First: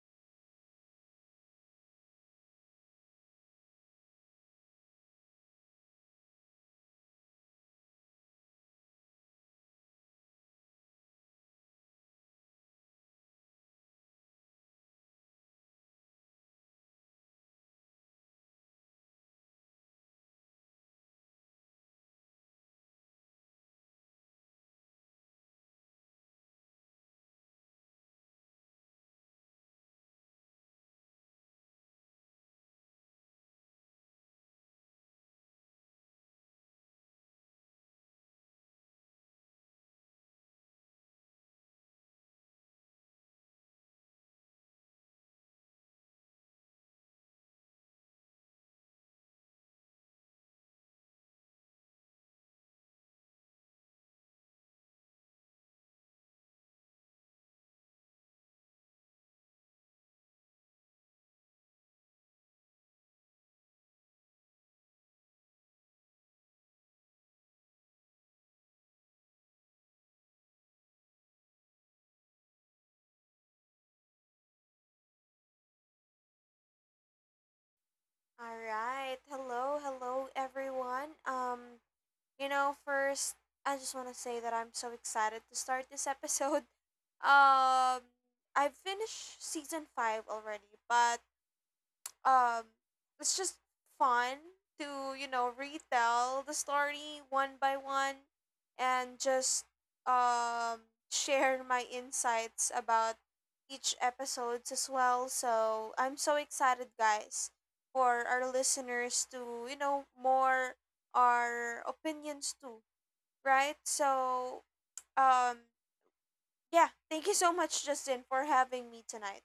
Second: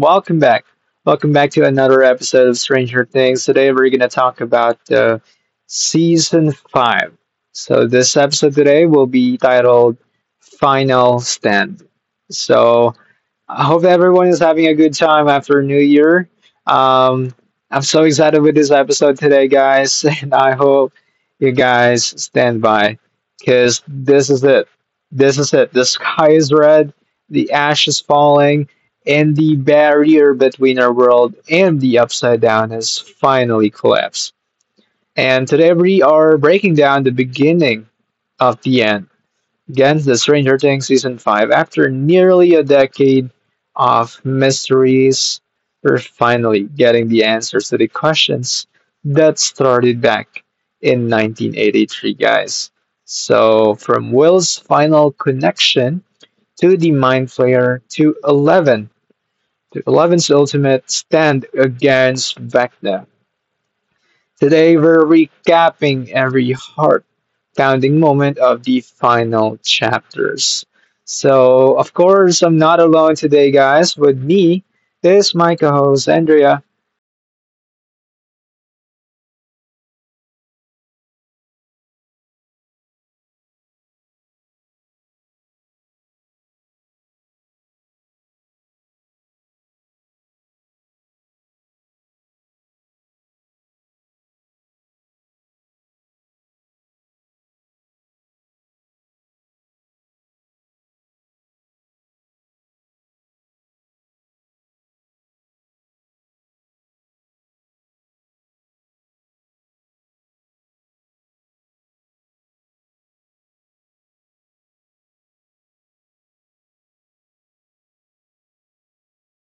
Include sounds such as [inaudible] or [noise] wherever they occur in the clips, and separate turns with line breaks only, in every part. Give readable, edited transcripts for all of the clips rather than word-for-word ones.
Welcome back. Welcome back to another episode of Stranger Things. Today, we're going to talk about season five. So, this episode today will be titled Final Stand. So, I hope everyone is having a good time after New Year. Um, I'm so excited with this episode today, guys, [laughs] and I hope you guys stand by because this is it. This is it. The sky is red, the ash is falling, and the barrier between our world and the upside down has finally collapsed. And today we are breaking down the beginning of the end gets the Stranger Things season 5 after nearly a decade of mysteries. We're finally getting the answers to the questions that started back in 1983, guys. So, from Will's final connection to the Mind Flayer to 11, to Eleven's ultimate stand against Vecna. Today we're recapping every heart pounding moment of the final chapters. So, of course, I'm not alone today, guys. With me is my co host, Andrea.
All right. Hello, hello everyone. First I just want to say that I'm so excited to start this episode. [laughs] Um, I've finished season 5 already, but um it's just fun to retell the story one by one and just um share my insights about each episodes as well, so I'm so excited, guys, for our listeners to more our opinions too, right. So um yeah, thank you so much, Justin, for having me tonight.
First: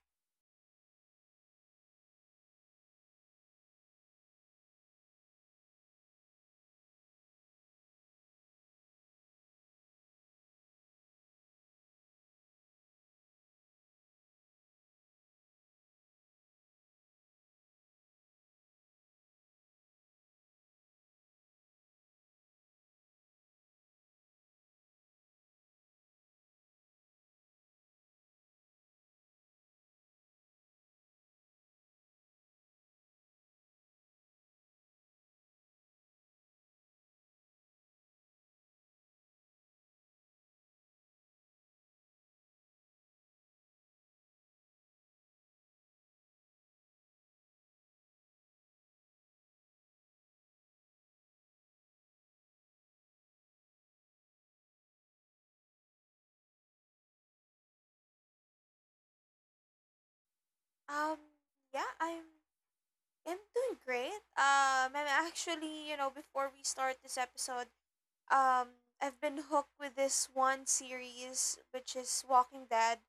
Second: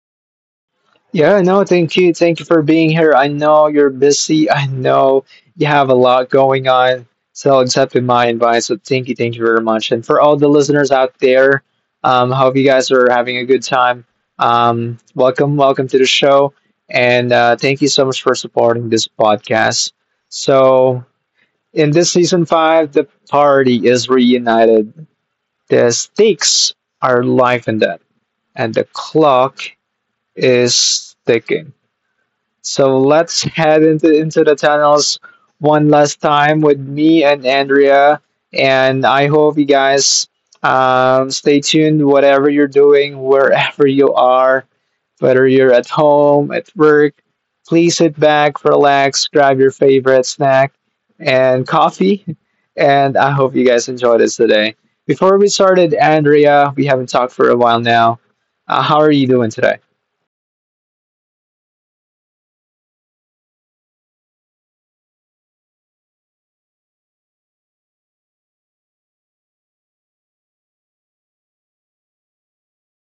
Yeah, no, thank you. Thank you for being here. I know you're busy. I know you have a lot going on. So accepting my advice. So thank you very much. And for all the listeners out there, hope you guys are having a good time. Welcome, welcome to the show. And thank you so much for supporting this podcast. So in this season five, the party is reunited. The stakes are life and death, and the clock is ticking. So let's head into the tunnels one last time with me and Andrea. And I hope you guys stay tuned, whatever you're doing, wherever you are, whether you're at home, at work. Please sit back, relax, grab your favorite snack and coffee. And I hope you guys enjoy this today. Before we started, Andrea, we haven't talked for a while now. How are you doing today?
um yeah, I'm doing great. I'm actually, you know, before we start this episode, I've been hooked with this one series, which is Walking Dead.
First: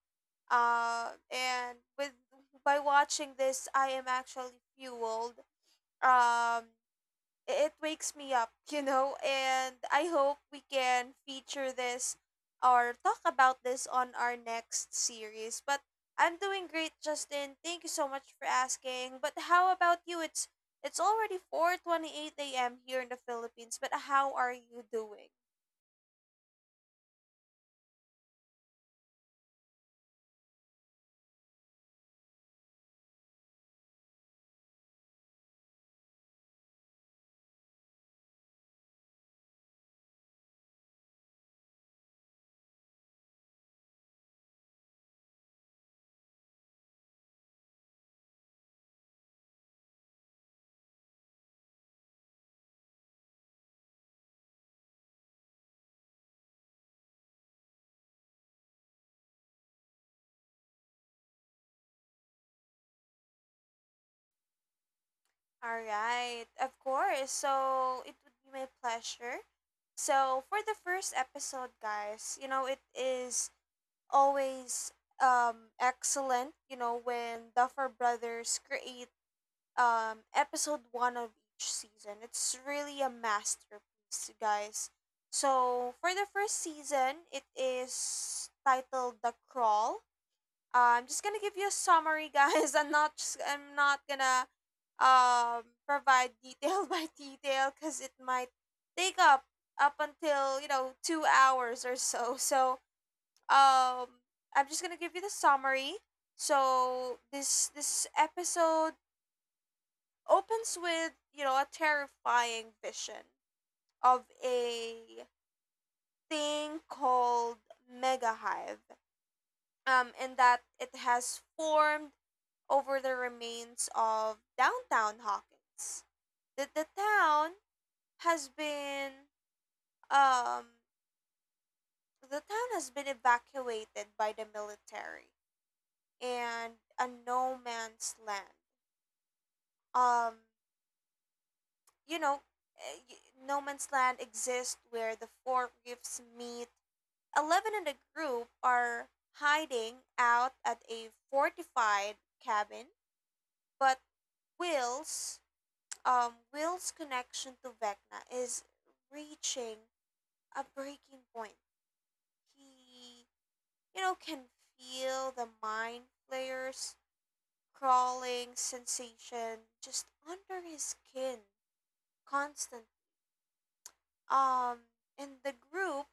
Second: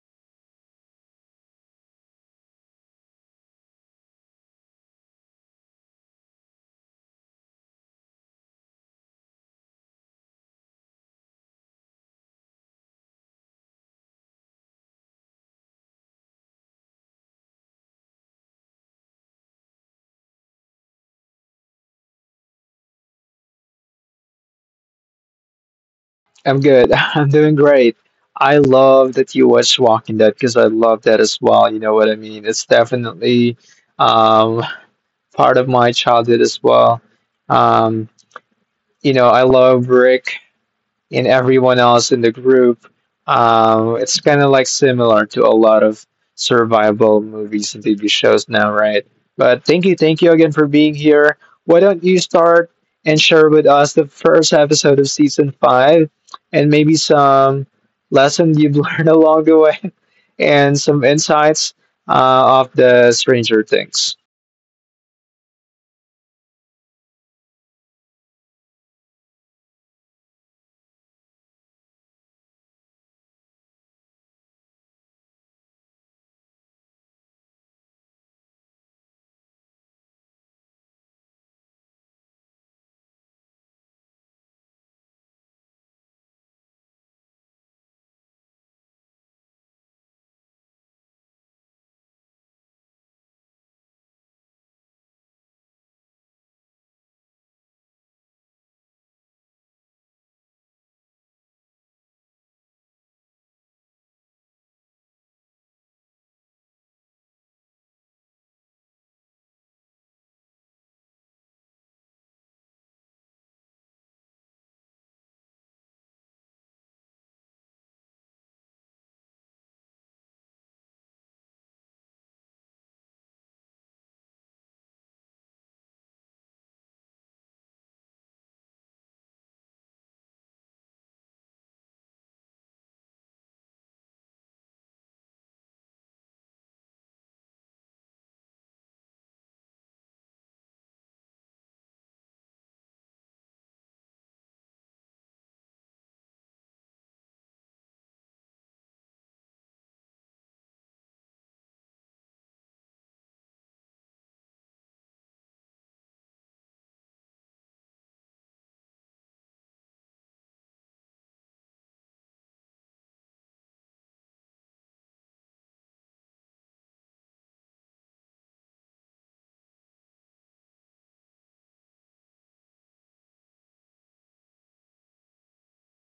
And with by watching this, I am actually fueled. Um, it wakes me up, you know, and I hope we can feature this or talk about this on our next series. But I'm doing great, Justin. Thank you so much for asking. But how about you? It's already 4:28 a.m. here in the Philippines, but how are you doing?
I'm good. [laughs] I'm doing great. I love that you watch Walking Dead because I love that as well. You know what I mean? It's definitely um, part of my childhood as well. Um, you know, I love Rick in everyone else in the group. It's kind of like similar to a lot of survival movies and TV shows now, right? But thank you again for being here. Why don't you start and share with us the first episode of season five and maybe some lessons you've [laughs] learned along the way and some insights of the Stranger Things?
All right. Of course. So, it would be my pleasure. So, for the first episode, guys, you know, it is always excellent, you know, when Duffer Brothers create episode one of each season. It's really a masterpiece, guys. So for the first season, it is titled The Crawl. I'm just gonna give you a summary, guys. [laughs] I'm not gonna provide detail [laughs] by detail because it might take up until, you know, 2 hours or so. So um I'm just gonna give you the summary. So this episode opens with, you know, a terrifying vision of a thing called Mega Hive, and that it has formed over the remains of downtown Hawkins. That the town has been um the town has been evacuated by the military, and a no man's land um you know eh, y- no man's land exists where the four reefs meet. 11 in the group are hiding out at a fortified cabin, but will's Will's connection to Vecna is reaching a breaking point. He, you know, can feel the Mind Flayer's crawling sensation just under his skin constantly. Um, and the group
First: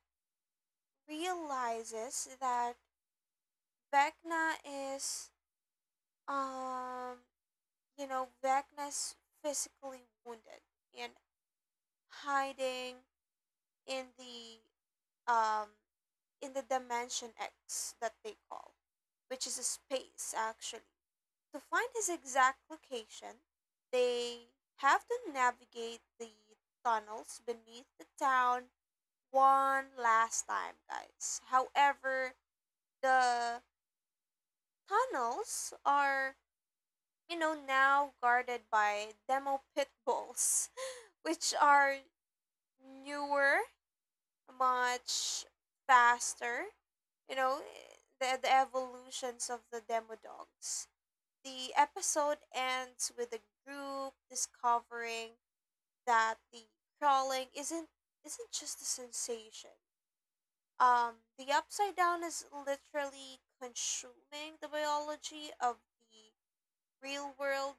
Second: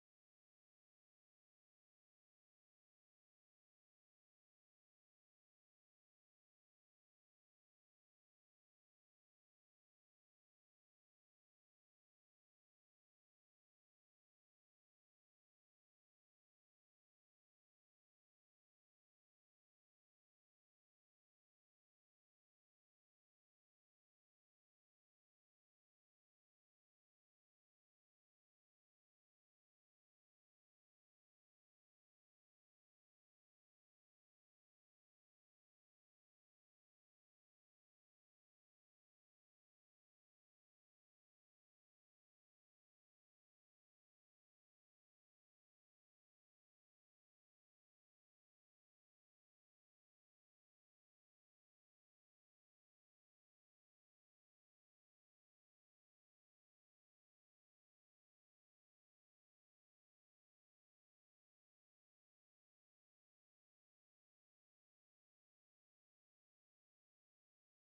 realizes that Vecna is, um, Vecna's physically wounded and hiding in the um in the Dimension X that they call, which is a space actually. To find his exact location, they have to navigate the tunnels beneath the town one last time, guys. However, the tunnels are, you know, now guarded by demo pit bulls, [laughs] which are newer, much faster. You know, the evolutions of the demo dogs. The episode ends with the group discovering that the crawling isn't just a sensation. The Upside Down is literally consuming the biology of the real world,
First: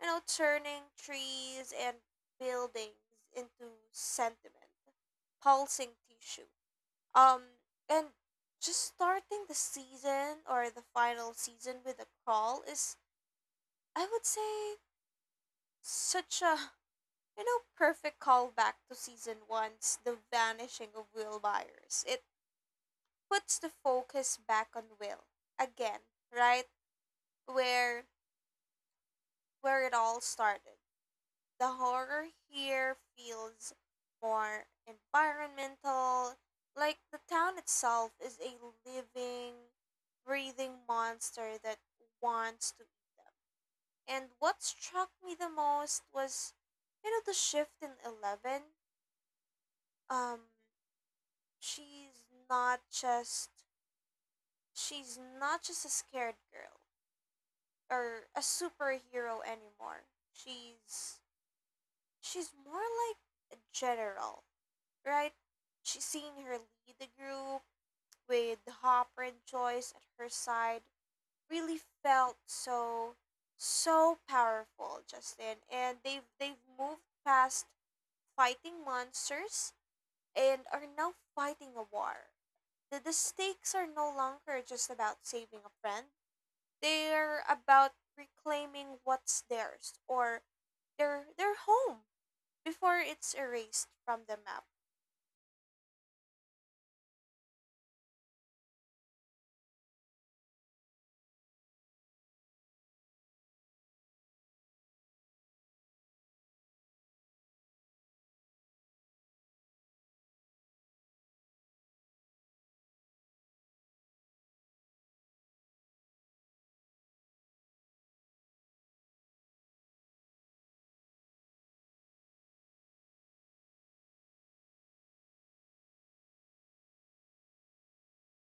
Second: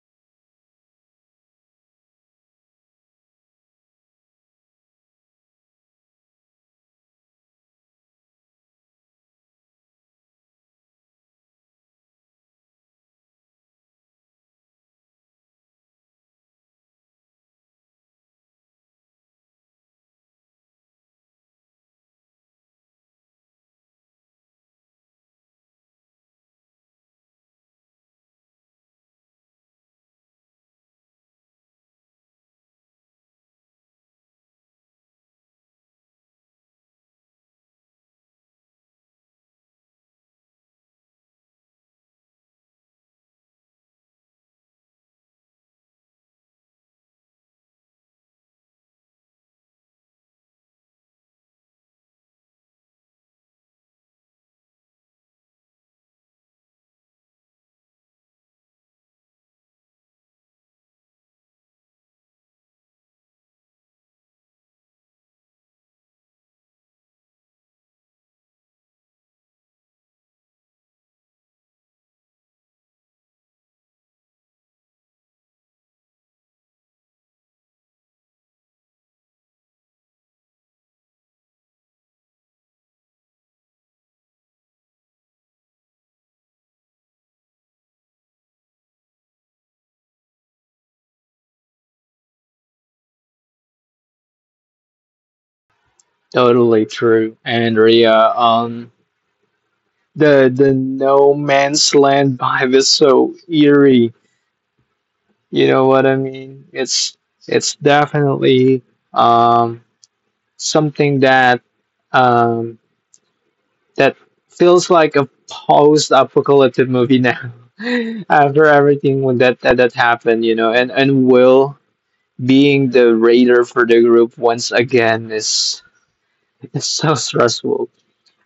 you know, turning trees and buildings into sentiment, pulsing tissue. Um, and just starting the season, or the final season, with a crawl is, I would say, such a, you know, perfect callback to season one's The Vanishing of Will Byers. It puts the focus back on Will again, right, where where it all started. The horror here feels more environmental, like the town itself is a living, breathing monster that wants to. And what struck me the most was, you know, the shift in Eleven. Um, she's not just she's not just a scared girl or a superhero anymore. She's she's more like a general, right? She seen her lead the group with Hopper and Joyce at her side, really felt so so powerful, Justin. And they've moved past fighting monsters and are now fighting a war. The stakes are no longer just about saving a friend. They're about reclaiming what's theirs, or their home before it's erased from the map.
Totally true, Andrea. The no man's land vibe is so eerie. You know what I mean? It's definitely um, something that um, that feels like a post-apocalyptic movie now. [laughs] After everything when that happened, you know, and Will being the raider for the group once again is so stressful.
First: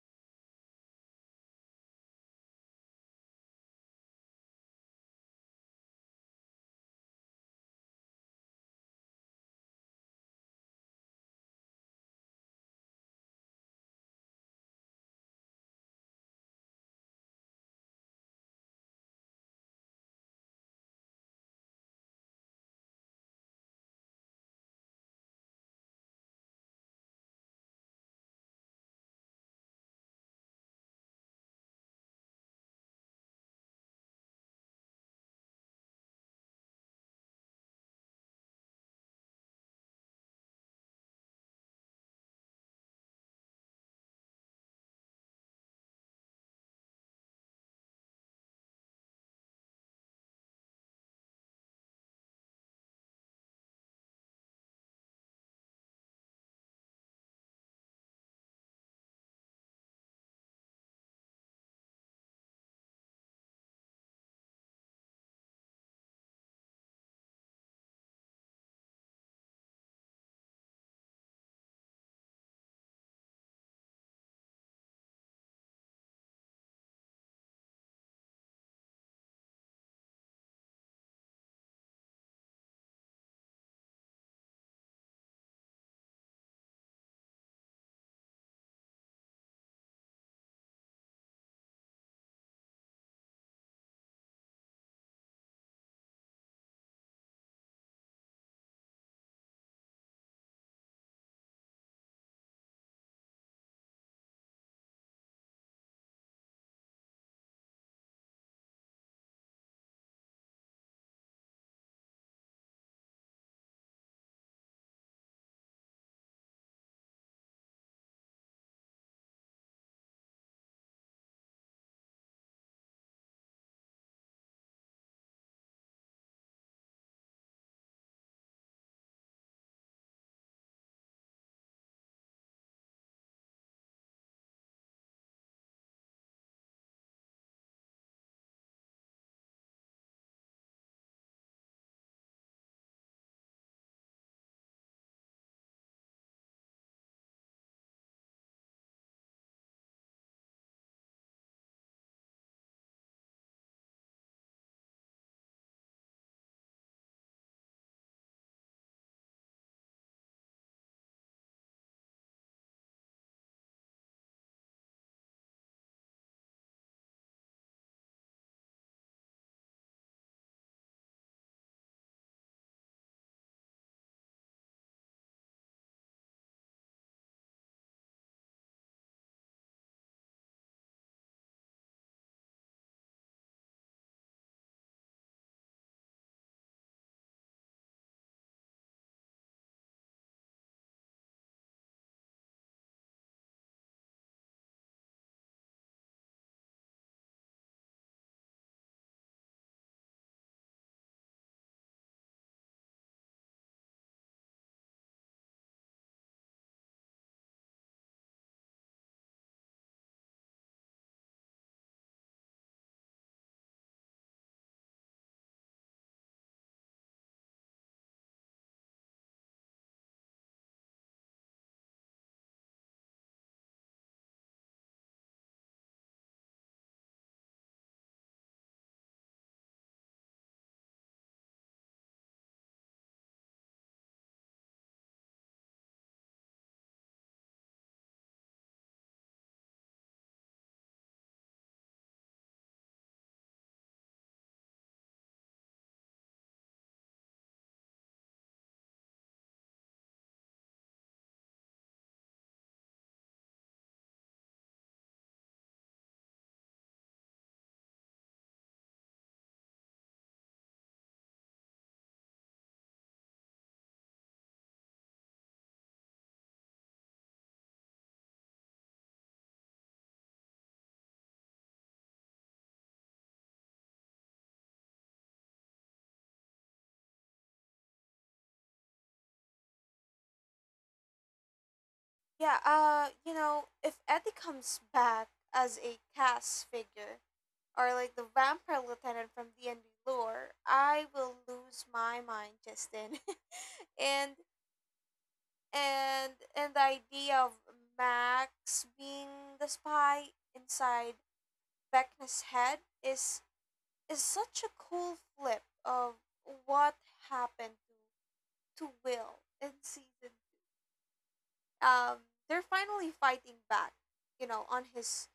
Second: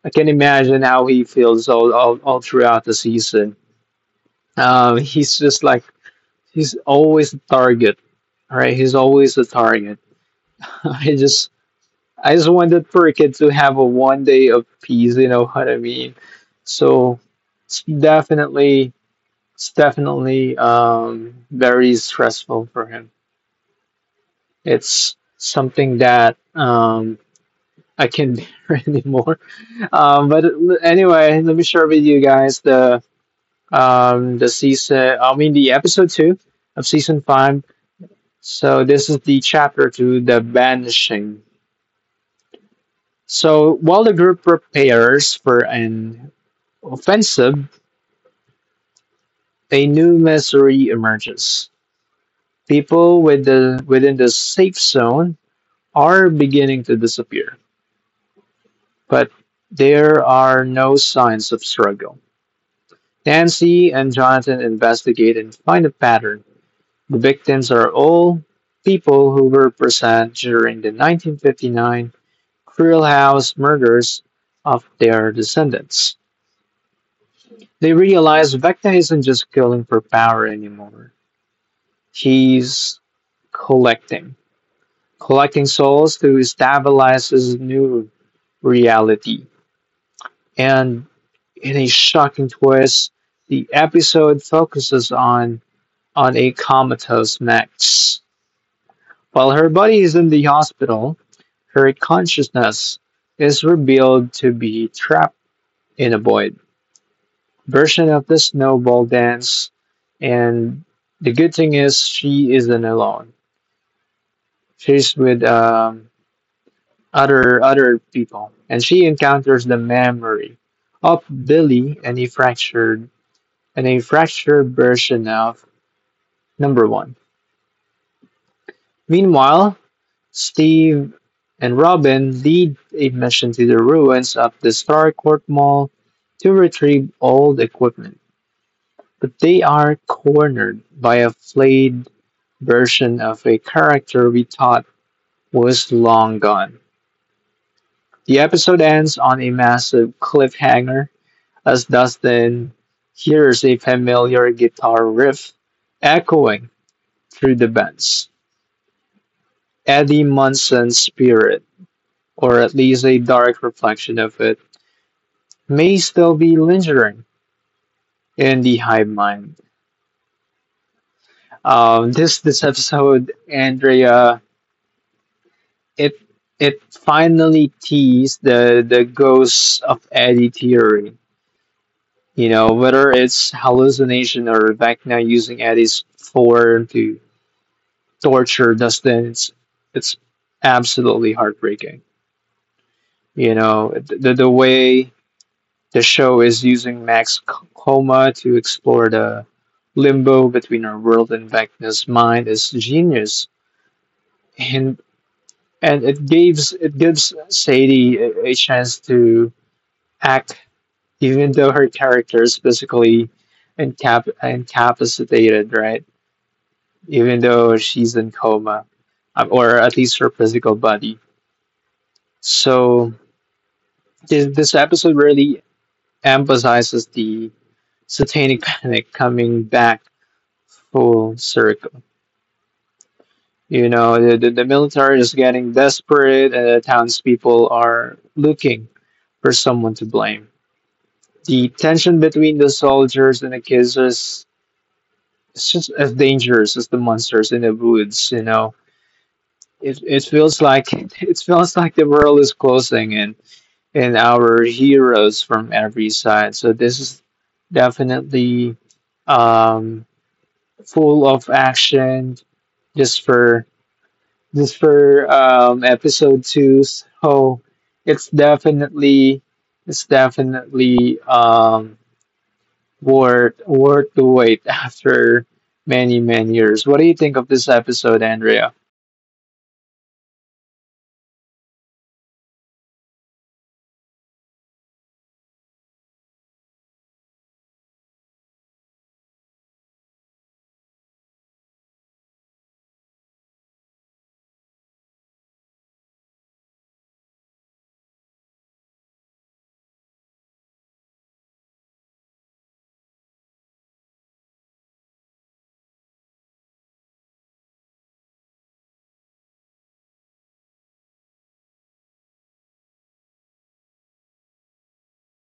I can imagine how he feels all throughout the season. He's just like He's always the target. Right? He's always the target. [laughs] I just I just wanted for a kid to have a one day of peace, you know what I mean? So it's definitely it's definitely very stressful for him. It's something that I can't bear [laughs] anymore. Anyway, let me share with you guys the episode two of season five. So this is the chapter two, the banishing. So while the group prepares for an offensive, a new misery emerges. People within the safe zone are beginning to disappear, but there are no signs of struggle. Nancy and Jonathan investigate and find a pattern. The victims are all people who were present during the 1959 cruel house murders of their descendants. They realize Vecna isn't just killing for power anymore. He's collecting, collecting souls to stabilize his new reality. And in a shocking twist, the episode focuses on a comatose Max. While her buddy is in the hospital, her consciousness is revealed to be trapped in a void version of the snowball dance. And the good thing is she isn't alone. She's with other people, and she encounters the memory of Billy and a fractured version of number one. Meanwhile, Steve and Robin lead a mission to the ruins of the Starcourt Mall to retrieve old equipment, but they are cornered by a flayed version of a character we thought was long gone. The episode ends on a massive cliffhanger as Dustin hears a familiar guitar riff echoing through the bends. Eddie Munson's spirit, or at least a dark reflection of it, may still be lingering in the hive mind. This episode, Andrea, it it finally teased the ghosts of Eddie theory. You know, whether it's hallucination or Vecna using Eddie's form to torture Dustin, it's absolutely heartbreaking. You know, the way the show is using Max coma to explore the limbo between our world and Vecna's mind is genius, and it gives Sadie a chance to act, even though her character is basically incapacitated, right? Even though she's in coma, or at least her physical body. So this episode really emphasizes the satanic [laughs] panic coming back full circle. You know, the military is getting desperate, and the townspeople are looking for someone to blame. The tension between the soldiers and the kids is it's just as dangerous as the monsters in the woods. You know, it feels like [laughs] it feels like the world is closing in and our heroes from every side. So this is definitely um, full of action just for just for episode two. So it's definitely it's definitely worth the wait [laughs] after many many years. What do you think of this episode, Andrea?
Yeah, you know, if Eddie comes back as a cast figure or like the vampire lieutenant from D and D lore, I will lose my mind, Justin. [laughs] and and the idea of Max being the spy inside Vecna's head is such a cool flip of what happened to Will in season. Um, they're finally fighting back, you know, on his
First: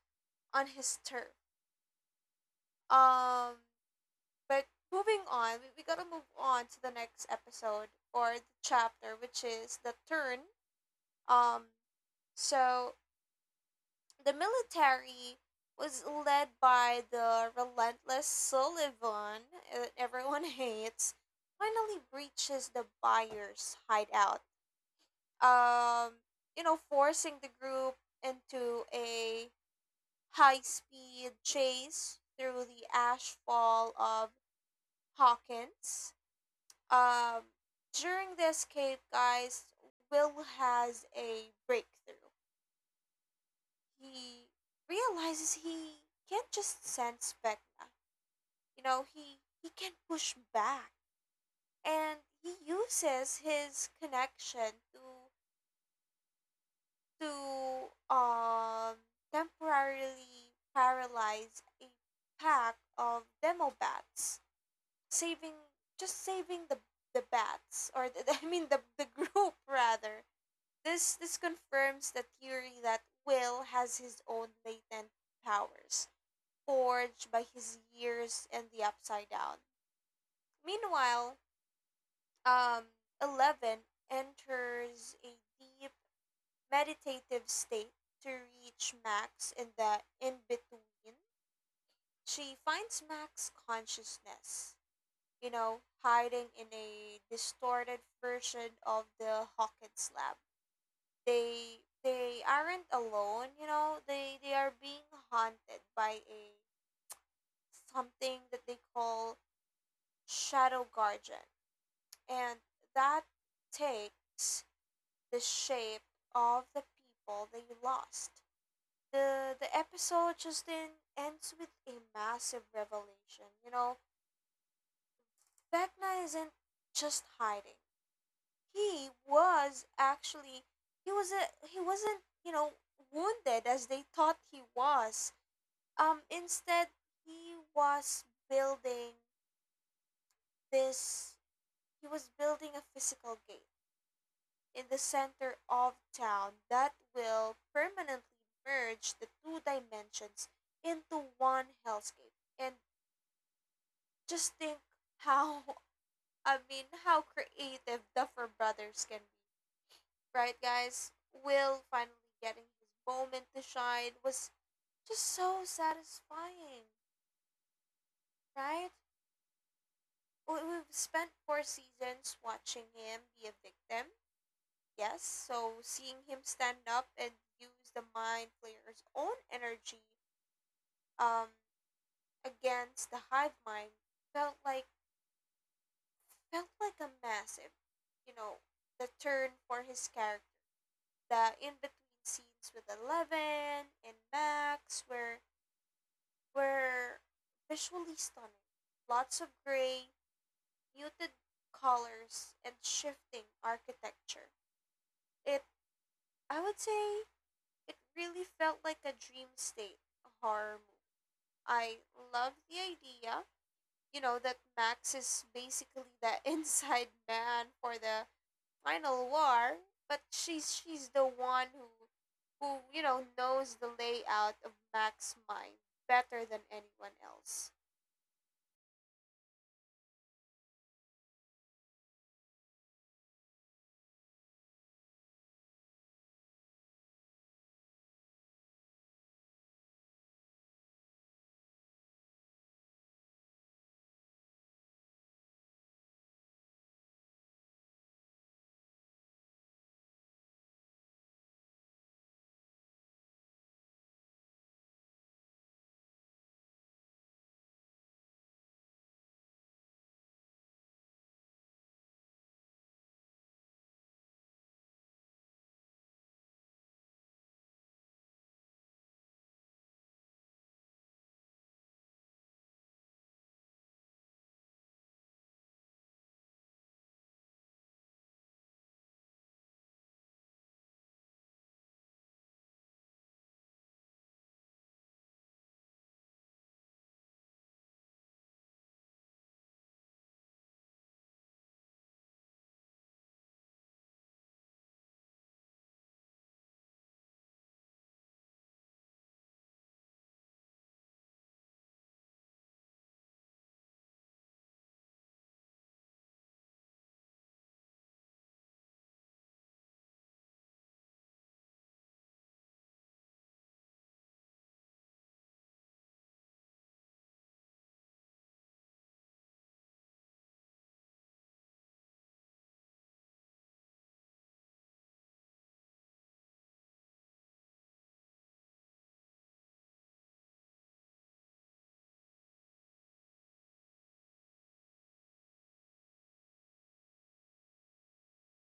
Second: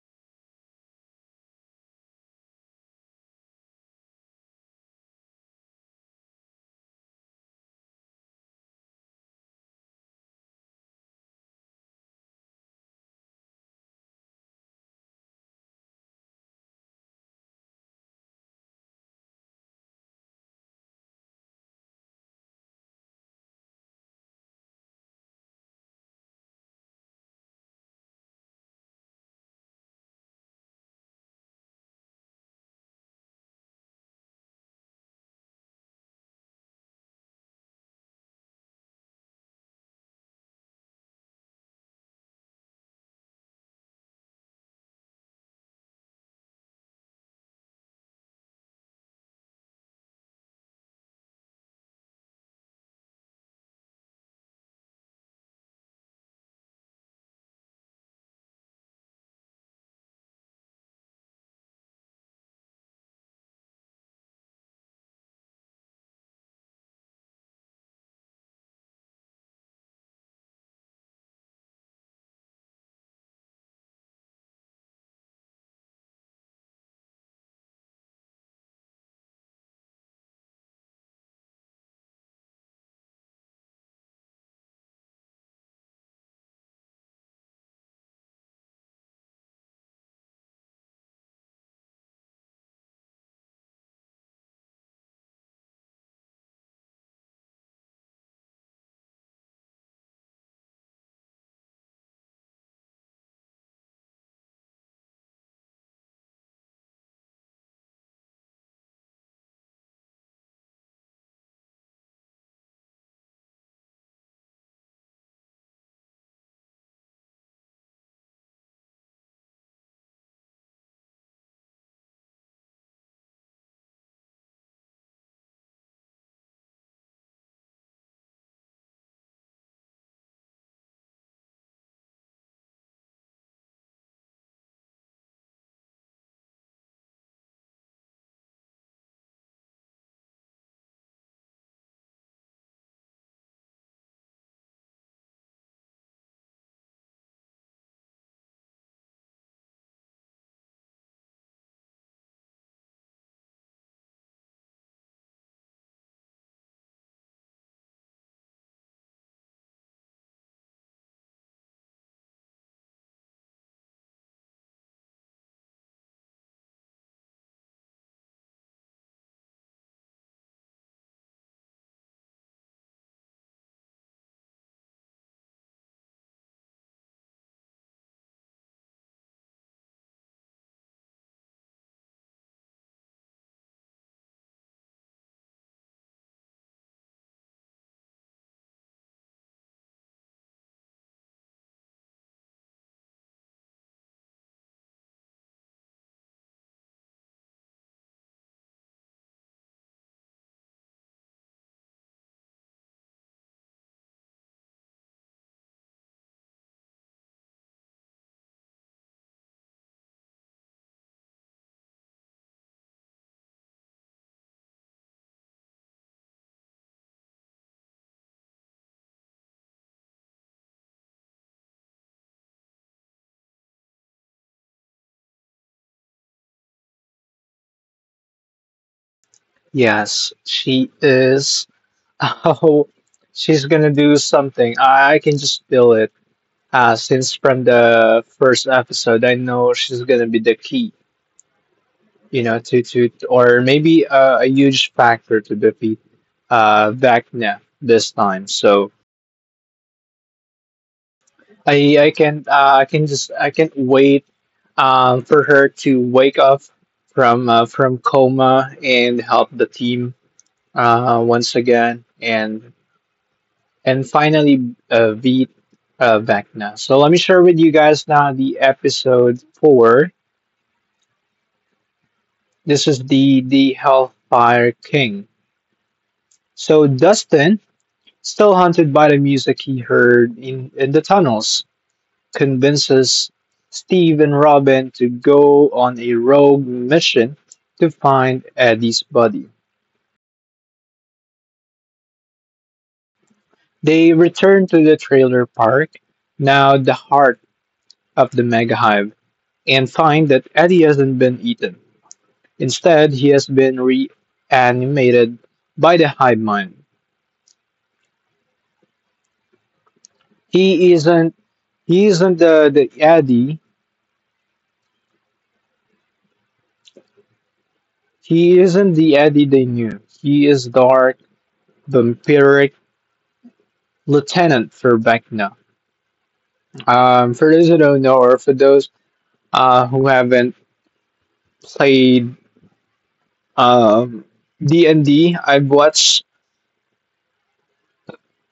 turf. Um, but moving on, we gotta move on to the next episode or the chapter, which is The Turn. Um, so the military was led by the relentless Sullivan, that everyone [laughs] hates, finally breaches the buyer's hideout. Um, you know, forcing the group into a high speed chase through the ashfall of Hawkins. Um, during the escape, guys, Will has a breakthrough. He realizes he can't just send Vecna. You know, he can push back, and he uses his connection to to um temporarily paralyze a pack of demo bats, saving just saving the [laughs] I mean the group [laughs] rather. This confirms the theory that Will has his own latent powers, forged by his years in the Upside Down. Meanwhile, um, Eleven enters a deep meditative state to reach Max in the in between. She finds Max's consciousness, you know, hiding in a distorted version of the Hawkins lab. They aren't alone, you know. They are being haunted by a something that they call shadow guardian, and that takes the shape of the people they lost. The episode just then ends with a massive revelation. You know, Vecna isn't just hiding. he was actually he was a he wasn't, you know, wounded as they thought he was. Instead, he was building this he was building a physical gate in the center of town that will permanently merge the two dimensions into one hellscape. And just think how [laughs] I mean how creative Duffer Brothers can be, right, guys? Will finally getting his moment to shine was just so satisfying, right? We've spent four seasons watching him be a victim. Yes, so seeing him stand up and use the Mind Player's own energy, um, against the hive mind felt like, a massive, you know, the turn for his character. The in between scenes with Eleven and Max were were visually stunning. Lots of gray, muted colors, and shifting architecture. It I would say it really felt like a dream state horror movie. I love the idea, you know, that Max is basically the [laughs] inside man for the final war, but she's the one who, you know, knows the layout of Max's mind better than anyone else.
Yes, she is. [laughs] Oh, she's gonna do something. I can just feel it. Since from the first episode, I know she's gonna be the key, you know, to or maybe a huge factor to defeat Vecna this time. So I can not wait for her to wake up from coma and help the team once again and finally beat Vecna. So let me share with you guys now the episode four. This is the Hellfire King. So Dustin, still haunted by the music he heard in the tunnels, convinces Steve and Robin to go on a rogue mission to find Eddie's body. They return to the trailer park, now the heart of the mega hive, and find that Eddie hasn't been eaten. Instead, he has been reanimated by the hive mind. He isn't He isn't the Eddie. He isn't the Eddie they knew. He is dark, vampiric lieutenant for Vecna. For those who don't know, or for those who haven't played um, D and D, I have watched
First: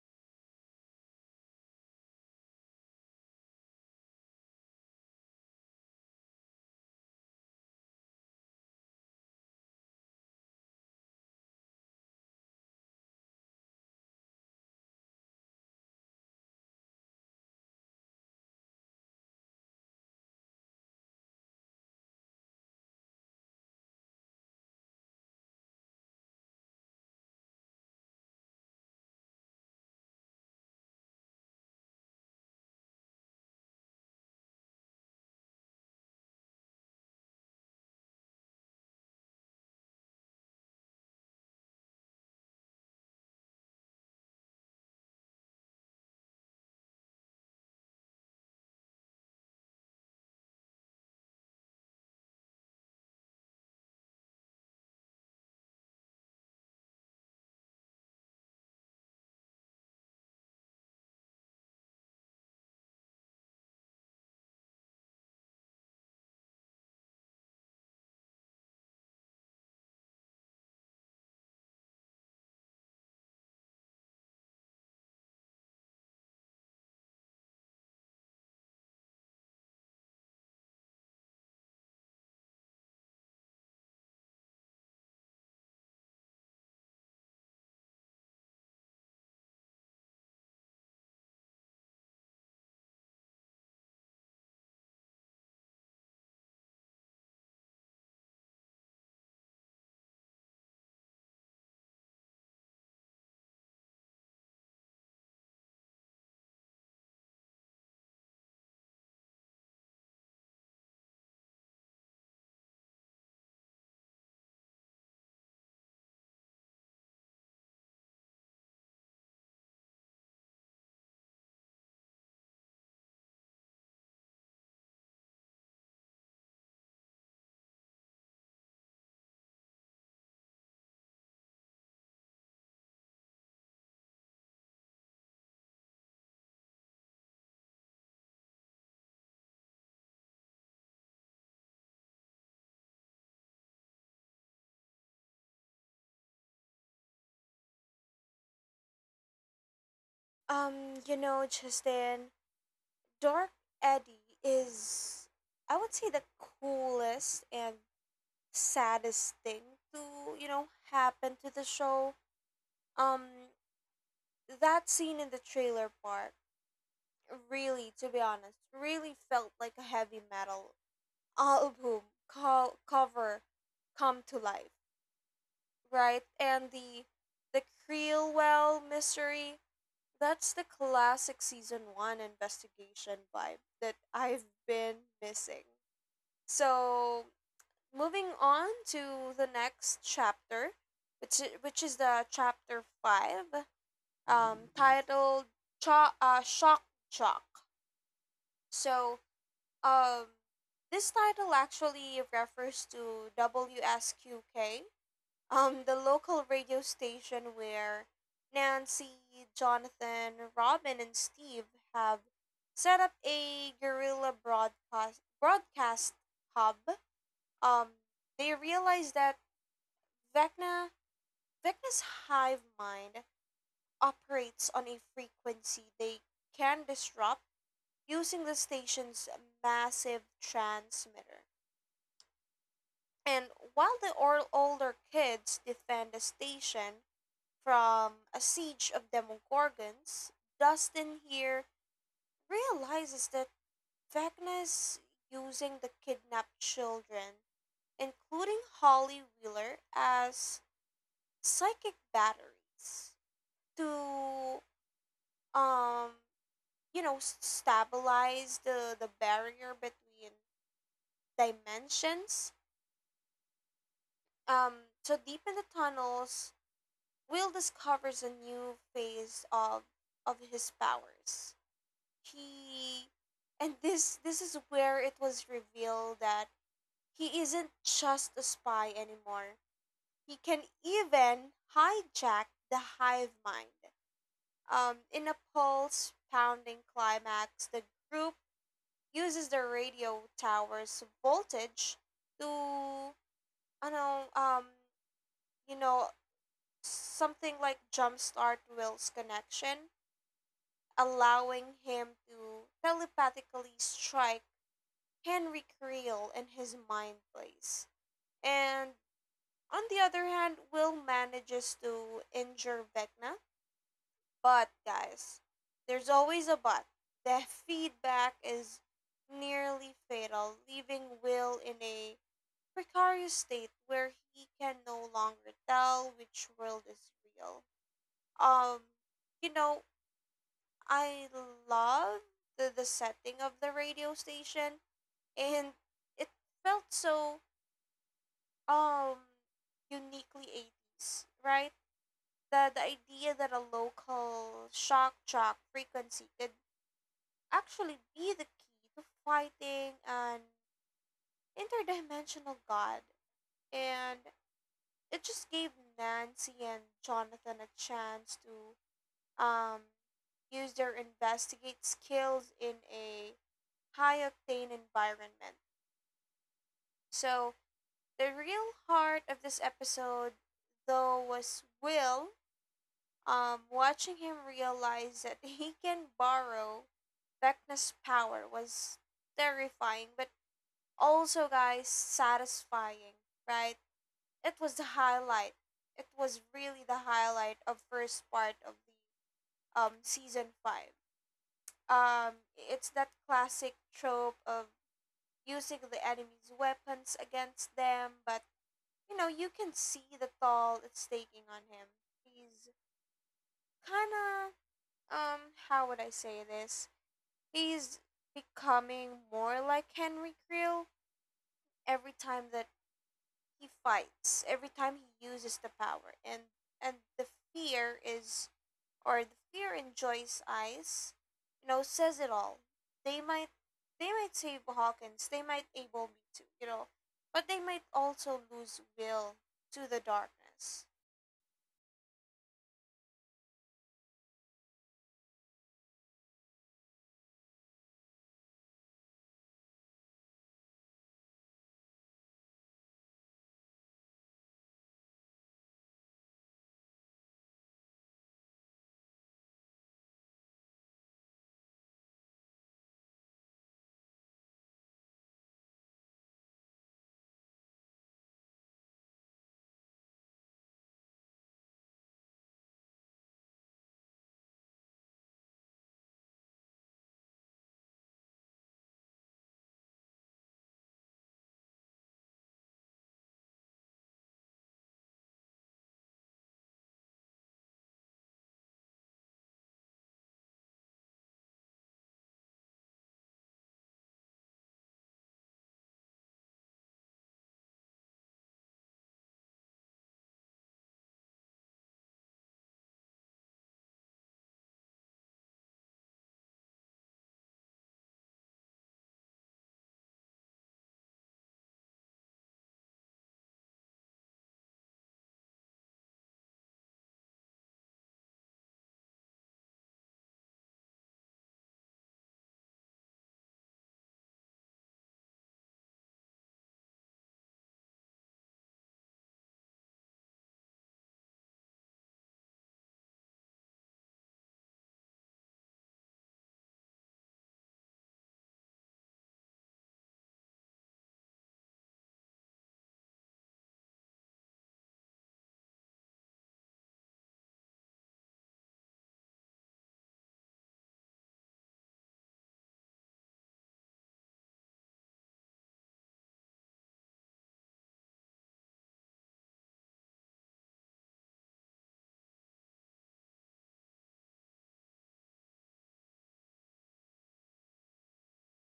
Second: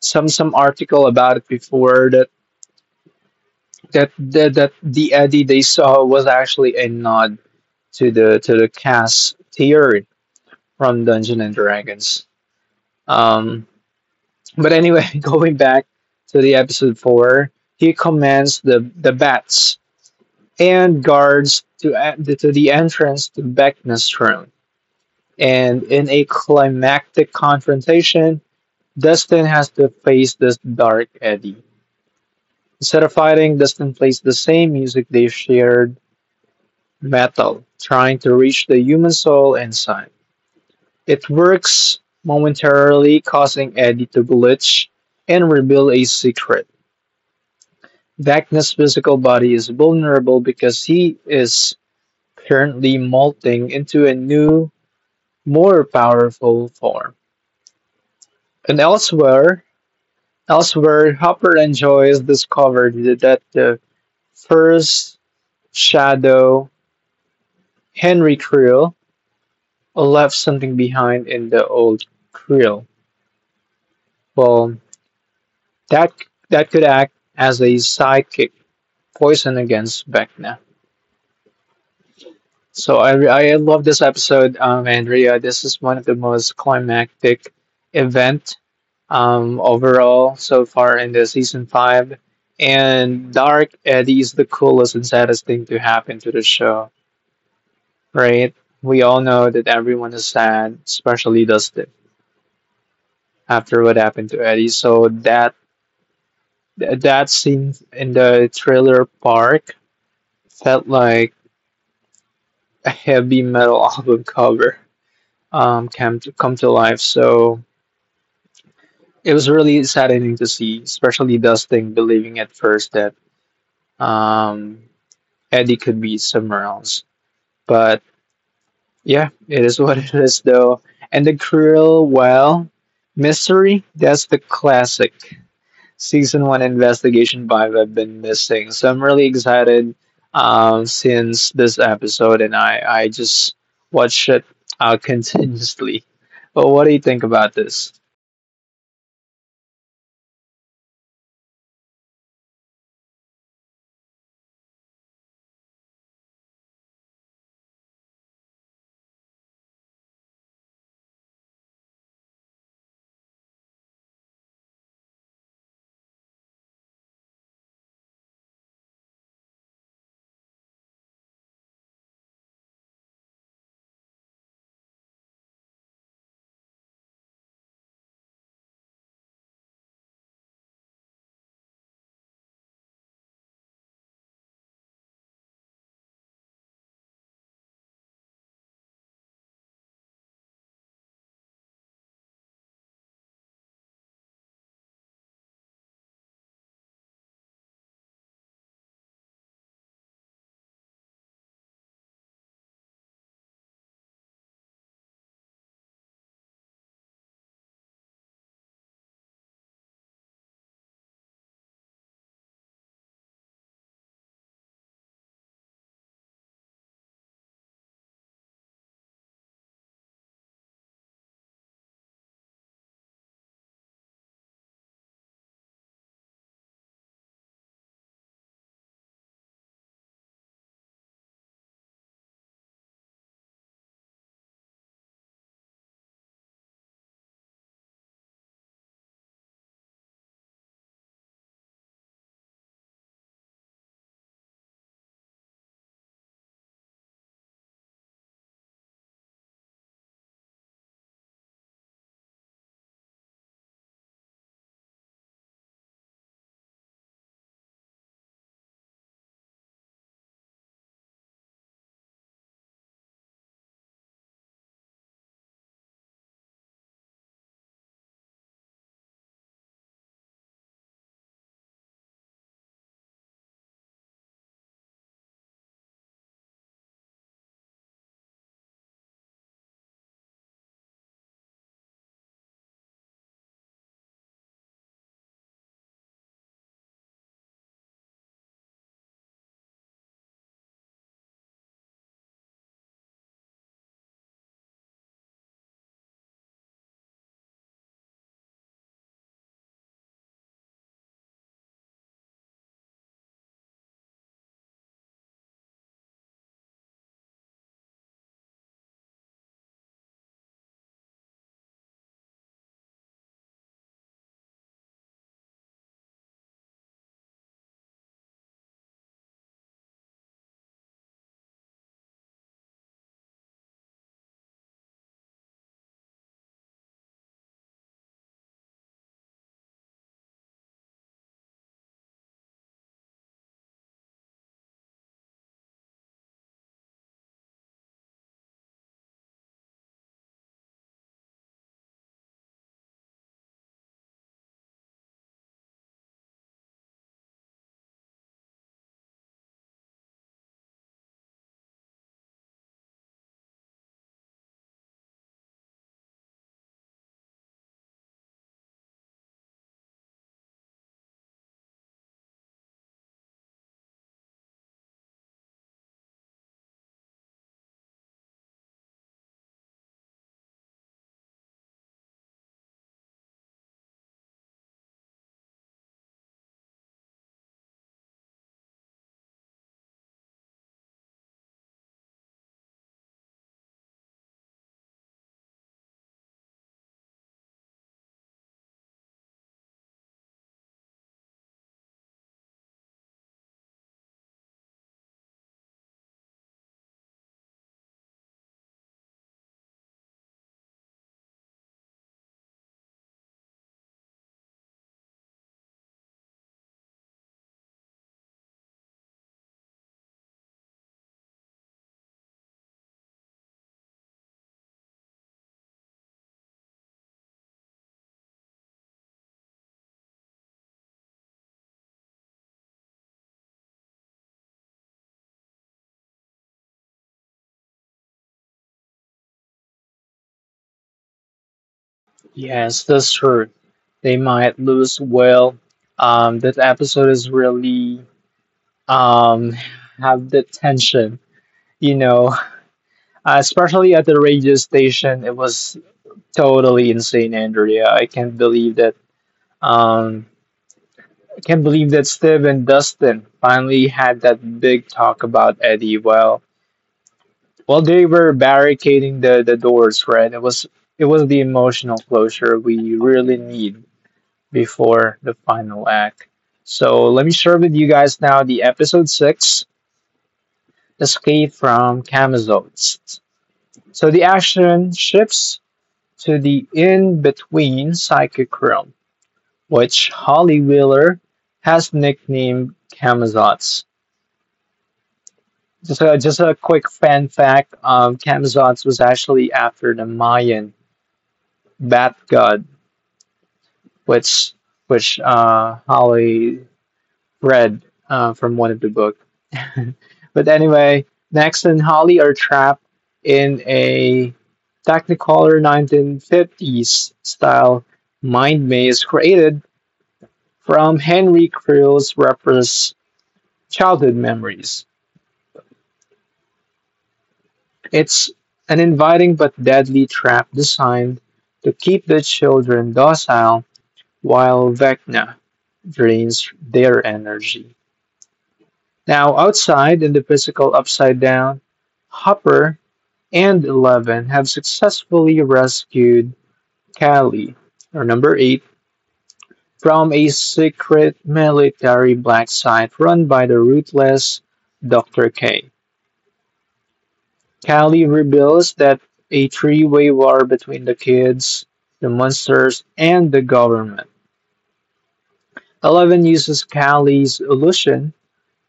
some article about it before that the Eddie they saw was actually a nod to the cast theory from Dungeon and Dragons. Um, But anyway, [laughs] going back to the episode four, he commands the bats and guards to, to the entrance to Beckman's throne. And in a climactic confrontation, Dustin has to face this dark Eddie. Instead of fighting, Dustin plays the same music they shared, metal, trying to reach the human soul inside. It works momentarily, causing Eddie to glitch and reveal a secret. Vecna's physical body is vulnerable because he is currently molting into a new, more powerful form. And elsewhere, Hopper and Joyce discovered that the first shadow, Henry Creel, left something behind in the old Creel. Well, that that could act as a psychic poison against Vecna. So I love this episode, Andrea. This is one of the most climactic event overall so far in the season five. And Dark Eddie is the coolest and saddest thing to happen to the show, right? We all know that everyone is sad, especially Dustin, after what happened to Eddie. So that scene in the trailer park felt like a heavy metal [laughs] album cover come to life. So it was really saddening to see, especially Dustin believing at first that um, Eddie could be somewhere else. But yeah, it is [laughs] what it is, though. And the cruel, well, mystery, that's the classic season one investigation vibe I've been missing. So I'm really excited since this episode, and I just watch it [laughs] continuously. But what do you think about this?
You know, Justin, Dark Eddie is, I would say, the coolest and saddest thing to, you know, happen to the show. Um that scene in the trailer part really, to be honest, really felt like a heavy metal album cover come to life, right? And the Creelwell mystery, that's the classic season 1 investigation vibe that I've been missing. So, moving on to the next chapter, which is the chapter 5, titled Shock Jock. So, um, this title actually refers to WSQK, the local radio station where Nancy, Jonathan, Robin, and Steve have set up a guerrilla broadcast hub. Um, they realize that Vecna Vecna's hive mind operates on a frequency they can disrupt using the station's massive transmitter. And while the older kids defend the station from a siege of demogorgons, Dustin here realizes that Vecna is using the kidnapped children, including Holly Wheeler, as psychic batteries to um stabilize the barrier between dimensions. um so deep in the tunnels, Will discovers a new phase of his powers. He and this is where it was revealed that he isn't just a spy anymore. He can even hijack the hive mind. In a pulse pounding climax, the group uses the radio tower's voltage to, I know you know something like, jumpstart Will's connection, allowing him to telepathically strike Henry Creel in his mind place. And on the other hand, Will manages to injure Vecna, but guys, there's always a but. The feedback is nearly fatal, leaving Will in a precarious state where he can no longer tell which world is real. Um, you know, I love the setting of the radio station, and it felt so um uniquely 80s, right? The idea that a local shock jock frequency could actually be the key to fighting an interdimensional god. And it just gave Nancy and Jonathan a chance to, um, use their investigate skills in a high octane environment. So, the real heart of this episode, though, was Will, watching him realize that [laughs] he can borrow Vecna's power was terrifying, but also, guys, satisfying, right? It was the highlight. It was really the highlight of first part of the season five. It's that classic trope of using the enemy's weapons against them, but you know you can see the toll it's taking on him. He's kind of um how would I say this? He's becoming more like Henry Creel every time that he fights, every time he uses the power, and the fear is or the fear in Joy's eyes, says it all. They might they might save Hawkins, they might able me to, but they might also lose will to the darkness.
Yes, that's true. They might lose well. That episode is really um have the tension, you know, [laughs] especially at the radio station. It was totally insane, Andrea. I can't believe that. Um, I can't believe that Steve and Dustin finally had that big talk about Eddie. Well, they were barricading the doors, right? It was the emotional closure we really need before the final act. So let me share with you guys now the episode 6, Escape from Camazones. So the action shifts to the in-between psychic realm, which Holly Wheeler has nicknamed Camazots. Just a quick fan fact, Camazots was actually after the Mayan bath god, which which Holly read from one of the books. [laughs] But anyway, Next and Holly are trapped in a Technicolor 1950s style mind maze created from Henry Creel's repressed childhood memories. It's an inviting but deadly trap designed to keep the children docile while Vecna drains their energy. Now, outside in the physical upside down, Hopper and Eleven have successfully rescued Kali, or Number 8, from a secret military black site run by the ruthless Dr. K. Kali reveals that a three-way war between the kids, the monsters, and the government. Eleven uses Kali's illusion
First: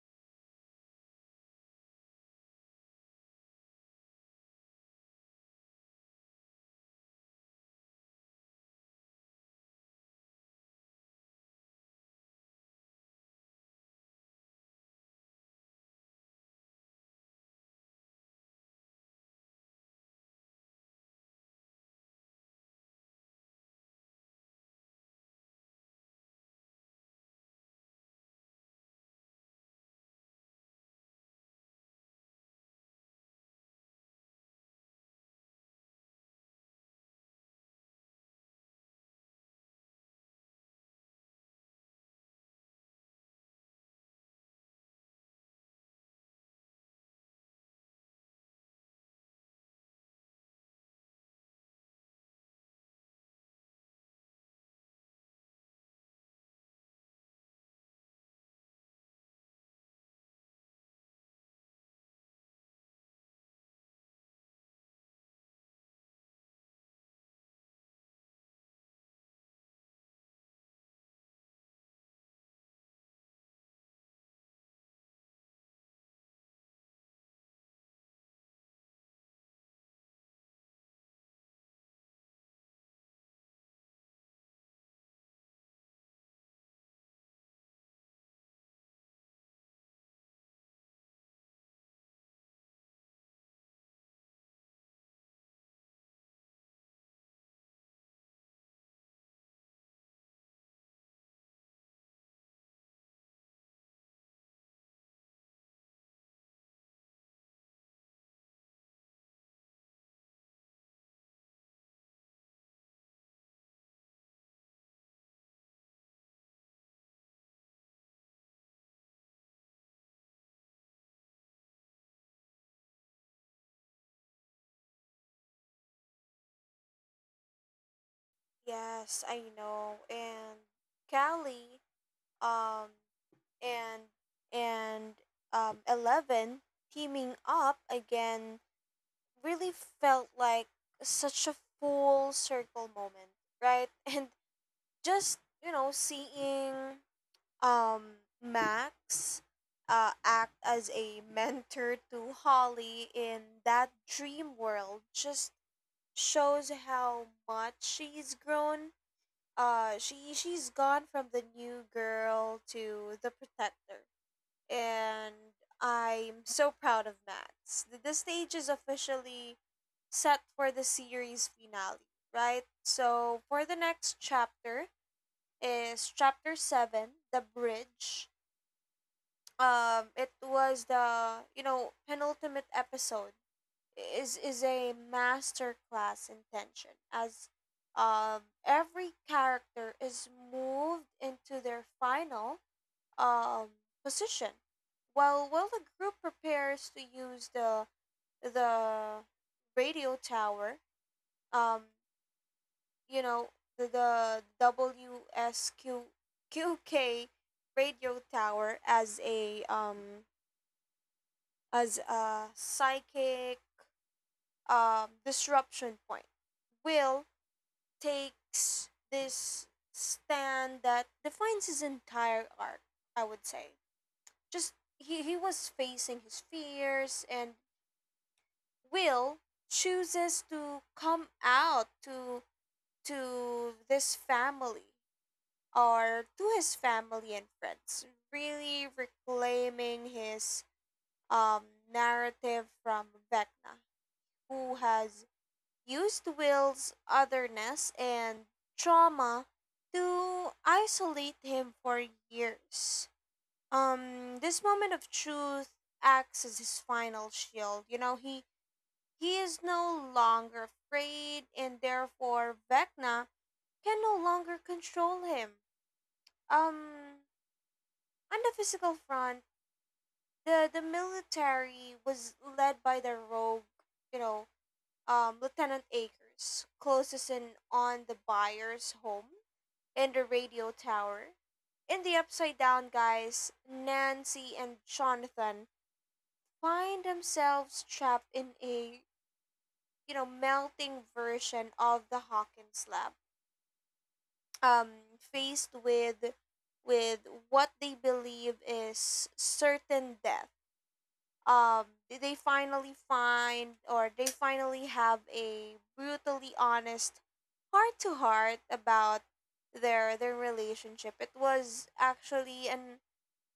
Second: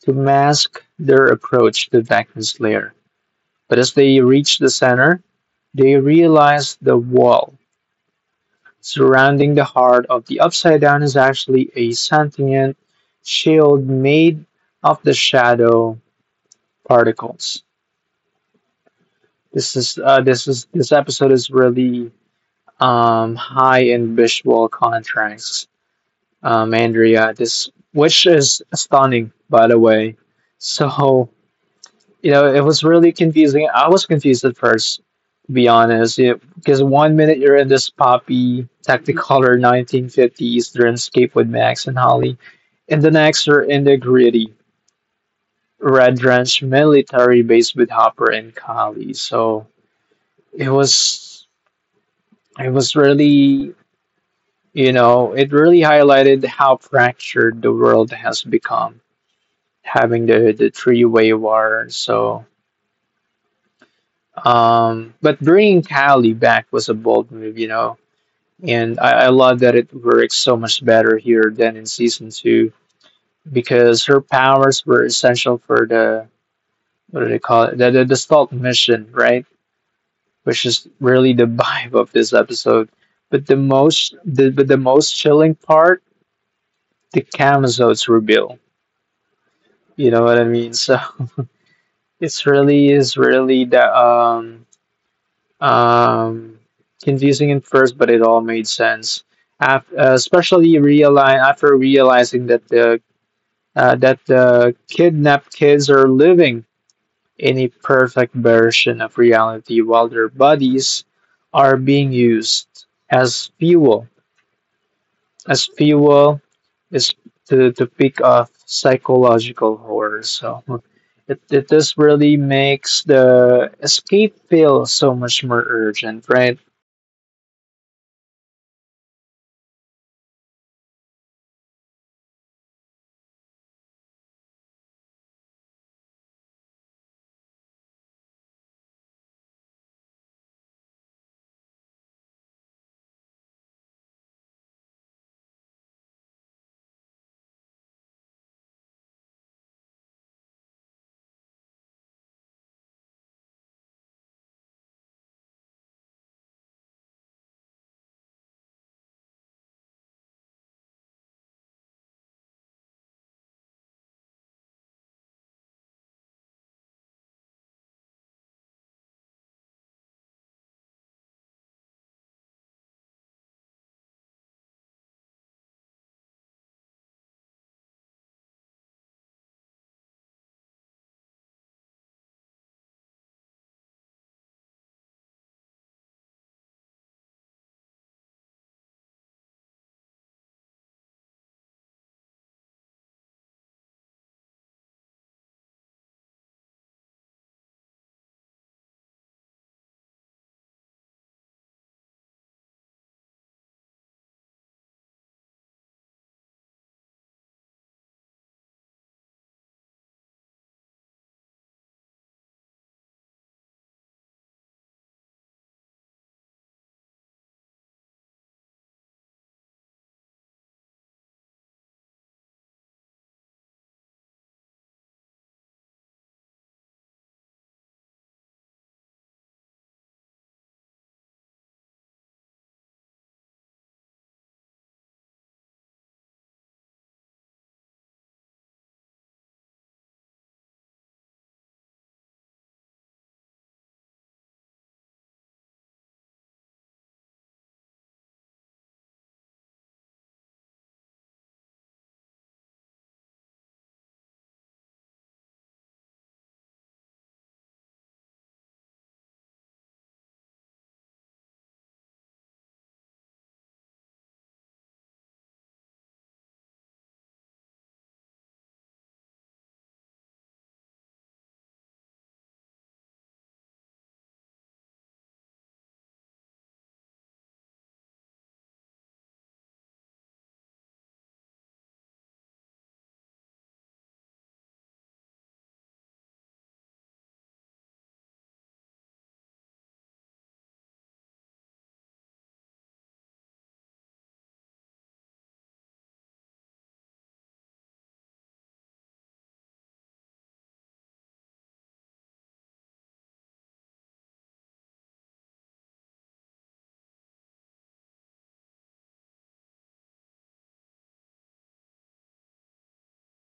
to mask their approach to Deckman's lair. But as they reach the center, they realize the wall surrounding the heart of the Upside Down is actually a sentient shield made of the shadow particles. This is this is this episode is really high in visual contrasts, Andrea. This which is stunning, by the way. So it was really confusing. I was confused at first, to be honest, because one minute you're in this poppy Technicolor 1950s landscape with Max and Holly, and the next you're in the gritty red drenched military base with Hopper and Kali. So it was, it was really, it really highlighted how fractured the world has become, having the three-way war. So but bringing Kylie back was a bold move, you know, and I love that it works so much better here than in season two because her powers were essential for the what do they call it the stealth mission, right? Which is really the [laughs] vibe of this episode. But the most chilling part, the Camazotes reveal. You know what I mean? So [laughs] it's really is really the um, confusing at first, but it all made sense. After, especially realize after realizing that the kidnapped kids are living in a perfect version of reality, while their bodies are being used as fuel is to pick off psychological horror. So it just really makes the escape feel so much more urgent, right?
Yes, I know. And Callie, um, and and Eleven teaming up again really felt like such a full circle moment, right? [laughs] And just seeing Max act as a mentor to Holly in that dream world just shows how much she's grown. She's gone from the new girl to the protector, and I'm so proud of Max. The stage is officially set for the series finale, right? So for the next chapter is chapter seven, the bridge. It was the, penultimate episode. Is a masterclass in tension as every character is moved into their final um position while the group prepares to use the the radio tower. um you know the WSQQK radio tower as a psychic disruption point. Will takes this stand that defines his entire arc, I would say. Just he was facing his fears, and Will chooses to come out to this family or to his family and friends, really reclaiming his um narrative from Vecna, who has used Will's otherness and trauma to isolate him for years. This moment of truth acts as his final shield. You know, he is no longer afraid, and therefore Vecna can no longer control him. Um, on the physical front, the military was led by the rogue, you know, Lieutenant Akers closes in on the buyer's home and the radio tower. In the upside down, guys, Nancy and Jonathan find themselves trapped in a, melting version of the Hawkins lab. Um, faced with with what they believe is certain death, did they finally find, or they finally have a brutally honest heart to heart about their relationship? It was actually an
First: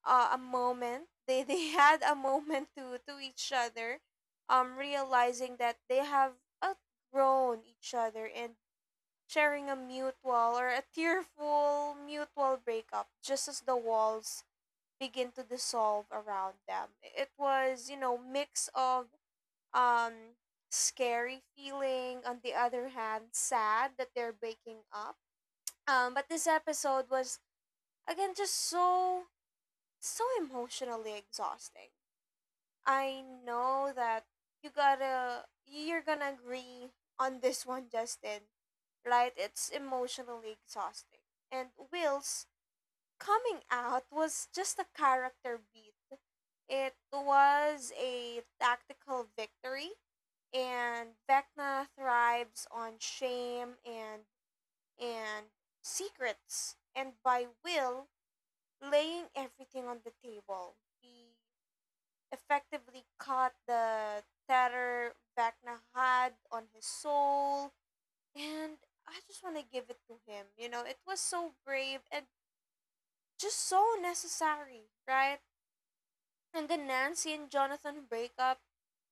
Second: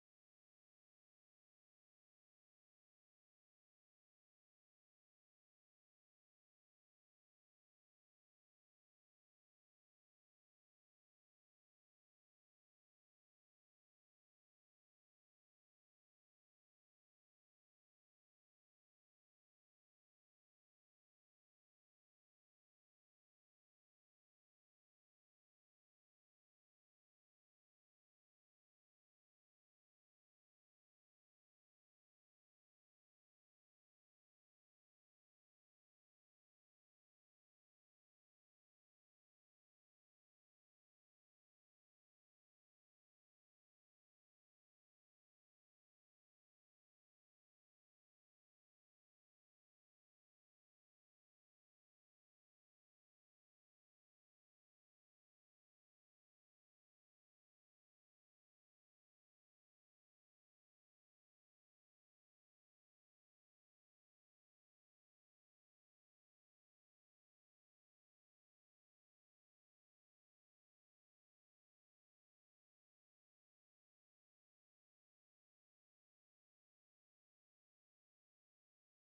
a moment, they [laughs] had a moment to each other, realizing that they have outgrown each other and sharing a mutual or a tearful mutual breakup just as the walls begin to dissolve around them. It was, you know, mix of um scary feeling, on the other hand, sad that they're breaking up. But this episode was again just so emotionally exhausting. I know that you gotta you're gonna agree on this one, Justin. Right? It's emotionally exhausting. And Will's coming out was just a character beat. It was a tactical victory, and Vecna thrives on shame and secrets, and by will laying everything on the table. He effectively caught the terror Vecna had on his soul, and I just want to give it to him. You know, it was so brave and just so necessary, right? And then Nancy and Jonathan break up.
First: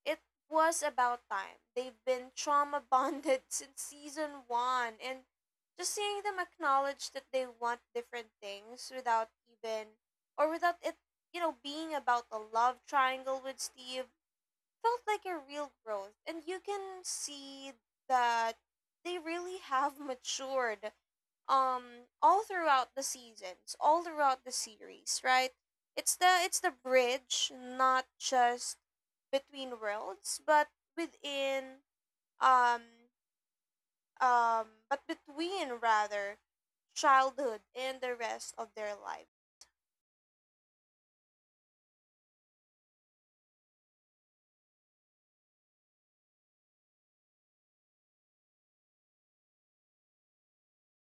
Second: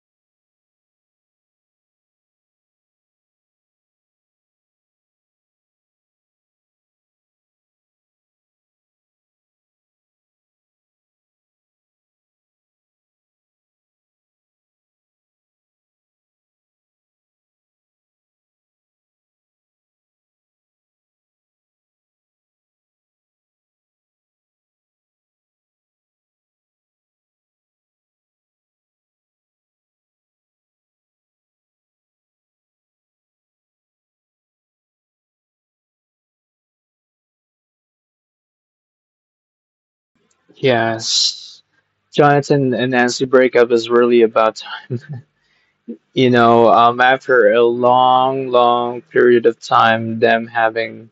It was about time. They've been trauma bonded [laughs] since season one, and just seeing them acknowledge that they want different things without even, or without it, being about a love triangle with Steve, felt like a real growth. And you can see that they really have matured all throughout the seasons, all throughout the series, right? It's the bridge not just between worlds, but within um but between rather childhood and the rest of their life.
Yes. Jonathan and Nancy breakup is really about, after a long, long period of time, them having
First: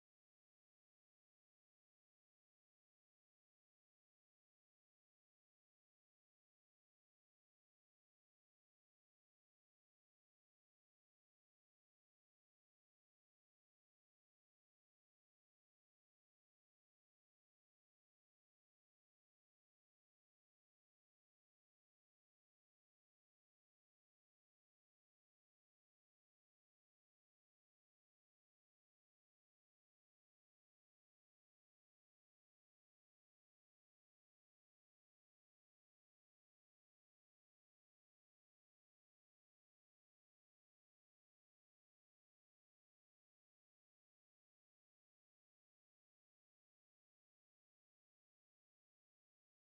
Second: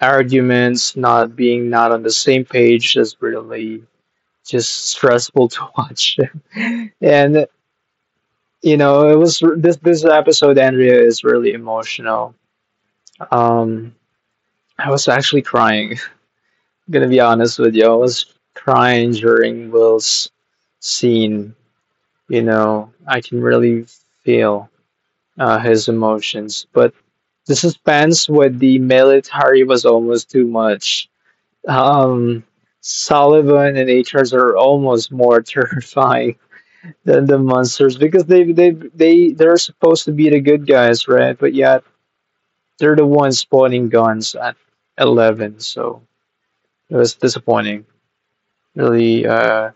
arguments, not being not on the same page is really just stressful to [laughs] watch. And it was this episode, Andrea, is really emotional. Um, I was actually crying. [laughs] I'm gonna be honest with you, I was crying during Will's scene. You know, I can really feel his emotions, but the suspense with the military was almost too much. um Sullivan and HRs are almost more [laughs] terrifying than the monsters because they're supposed to be the good guys, right? But yet they're the ones spawning guns at 11. So it was disappointing, really,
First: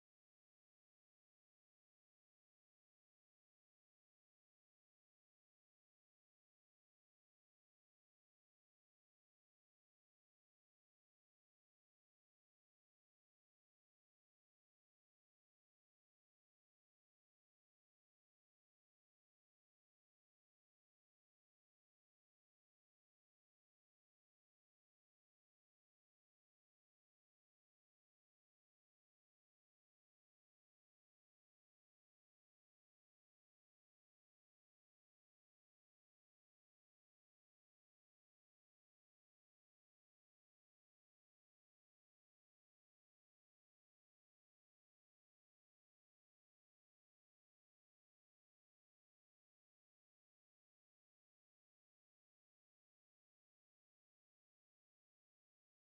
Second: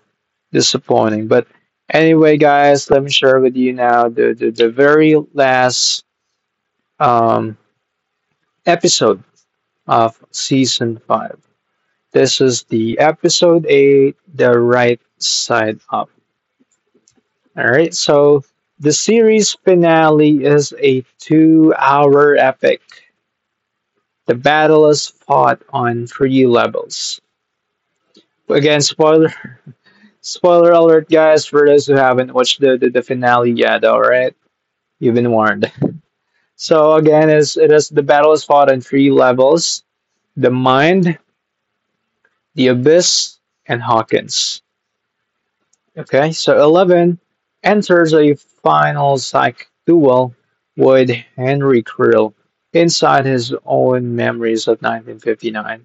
disappointing. But anyway, guys, let me share with you now the very last um, episode of season 5. This is the episode 8, the right side up. All right, so the series finale is a two-hour epic. The battle is fought on three levels. Again, spoiler [laughs] spoiler alert, guys, for those who haven't watched the finale yet. All right, you've been warned. So again, is it is the battle is fought on three levels: the mind, the abyss, and Hawkins. Okay, so eleven enters a final psych duel with Henry Krill inside his own memories of 1959,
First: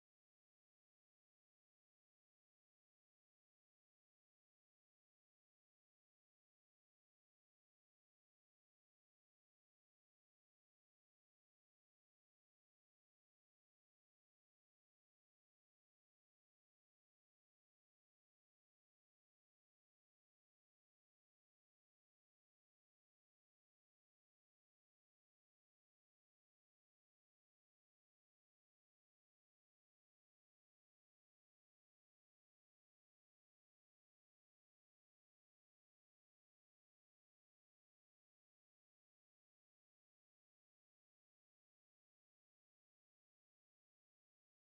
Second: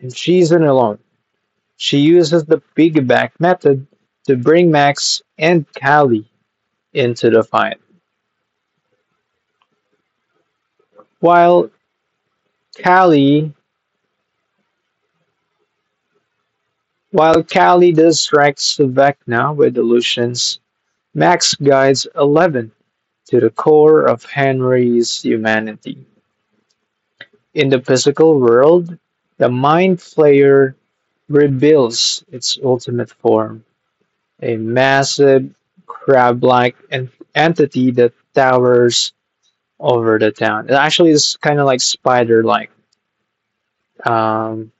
and she's not alone. She uses the piggyback method to bring Max and Callie into the fight, while Callie Callie distracts Vecna with illusions. Max guides Eleven to the core of Henry's humanity. In the physical world, the Mind Flayer reveals its ultimate form, a massive, crab like entity that towers over the town. It actually is kind of like spider like um,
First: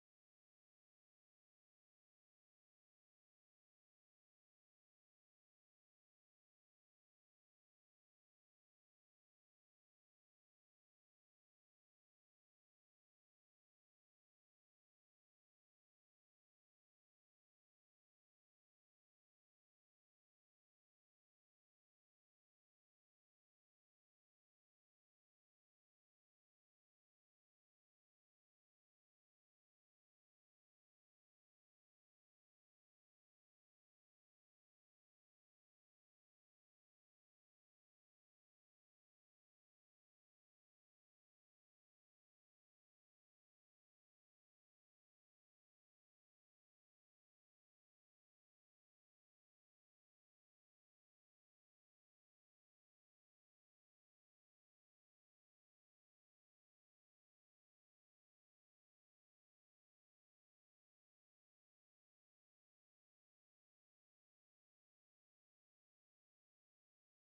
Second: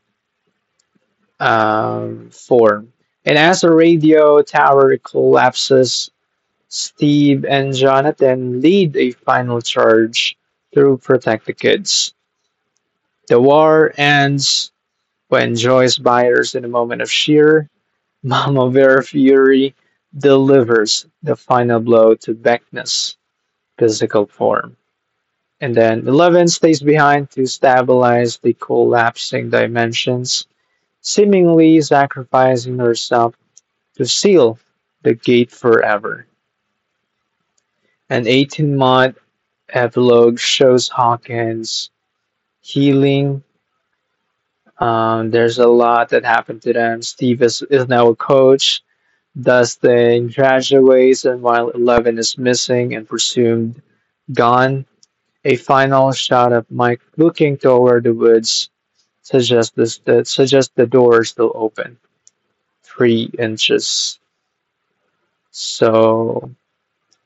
form. And as the radio tower collapses, Steve and Jonathan lead a final charge to protect the kids. The war ends when Joyce Byers, in a moment of sheer [laughs] Mama Bear fury, delivers the final blow to Beckness' physical form. And then Eleven stays behind to stabilize the collapsing dimensions, seemingly sacrificing herself to seal the gate forever. An 18-month epilogue shows Hawkins healing. There's a lot that happened to them. Steve is now a coach. Dustin graduates, and while Eleven is missing and presumed gone, a final shot of Mike looking toward the woods suggests this, that suggests the door is still open, 3 inches. So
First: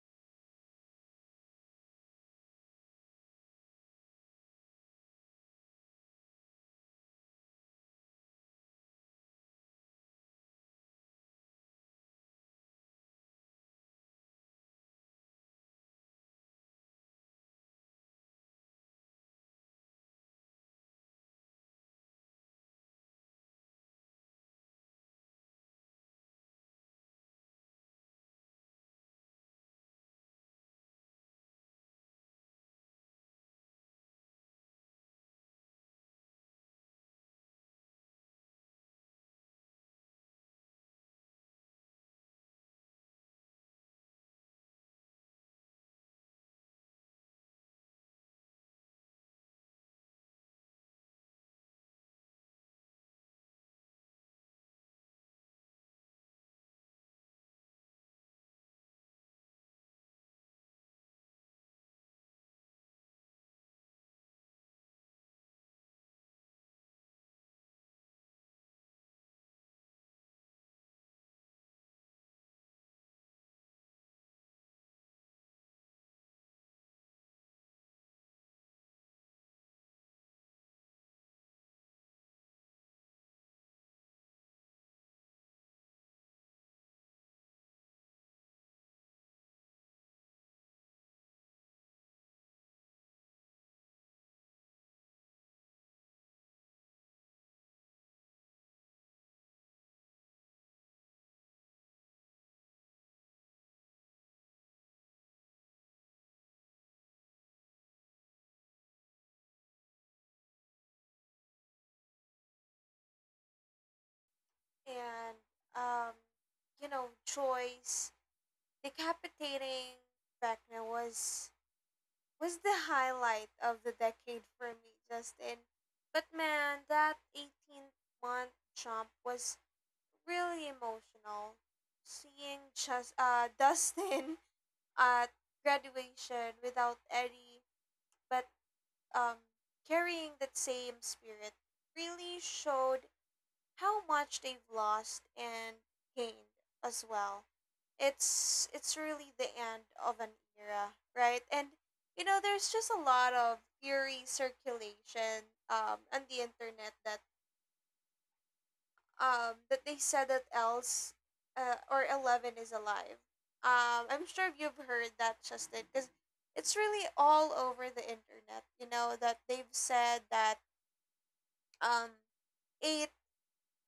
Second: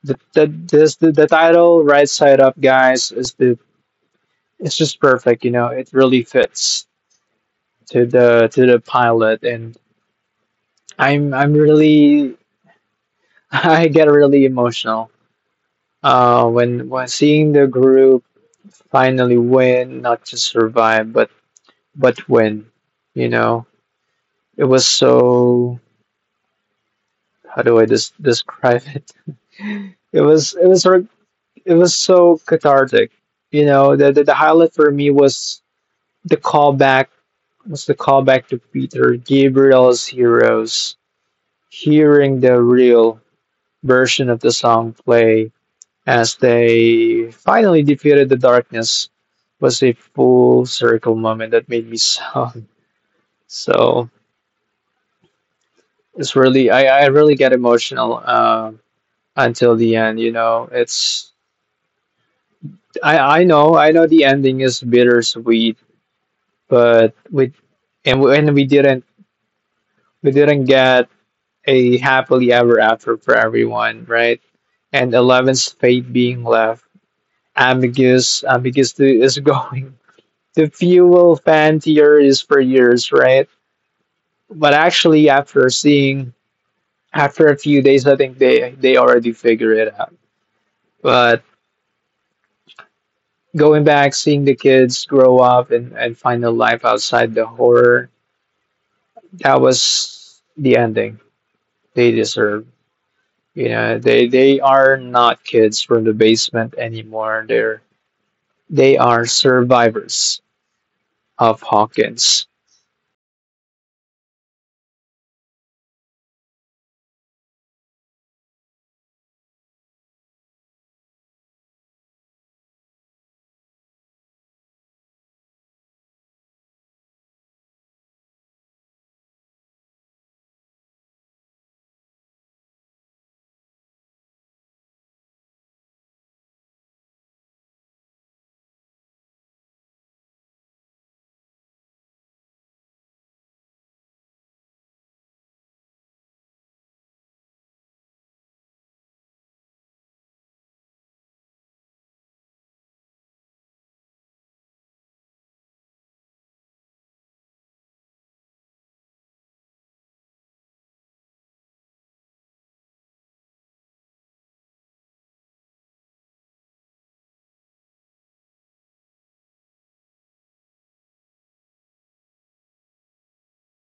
the, this, the title, right side up, guys, is the — it's just perfect. You know, it really fits to the pilot. And I'm really [laughs] I get really emotional when seeing the group finally win, not just survive, but win. You know, it was so, how do I describe it, it was sort it was so cathartic. You know, the highlight for me was the callback the callback to Peter Gabriel's Heroes. Hearing the real version of the song play as they finally defeated the darkness was a full circle moment that made me sob. [laughs] So it's really, I really get emotional, until the end. You know, it's I know the ending is bittersweet, but with and we didn't get a happily ever after for everyone, right? And Eleven's fate being left ambiguous is [laughs] going the fuel fan tier is per years, right? But actually, after seeing after a few days, I think they already figure it out. But going back, seeing the kids grow up and find a life outside the horror, that was the ending they deserve. You know, they are not kids from the basement anymore. They're they are survivors of Hawkins.
And um you know, Joyce decapitating Vecna was the highlight of the decade for me, Justin. But man, that 18-month jump was really emotional. Seeing just [laughs] Dustin at graduation without Eddie, but um carrying that same spirit really showed how much they've lost and gained as well. It's really the end of an era, right? And you know, there's just a lot of theory circulation on the internet that that they said that else or Eleven is alive. I'm sure you've heard that, Justin, because it's really all over the internet. You know that they've said that, um, eight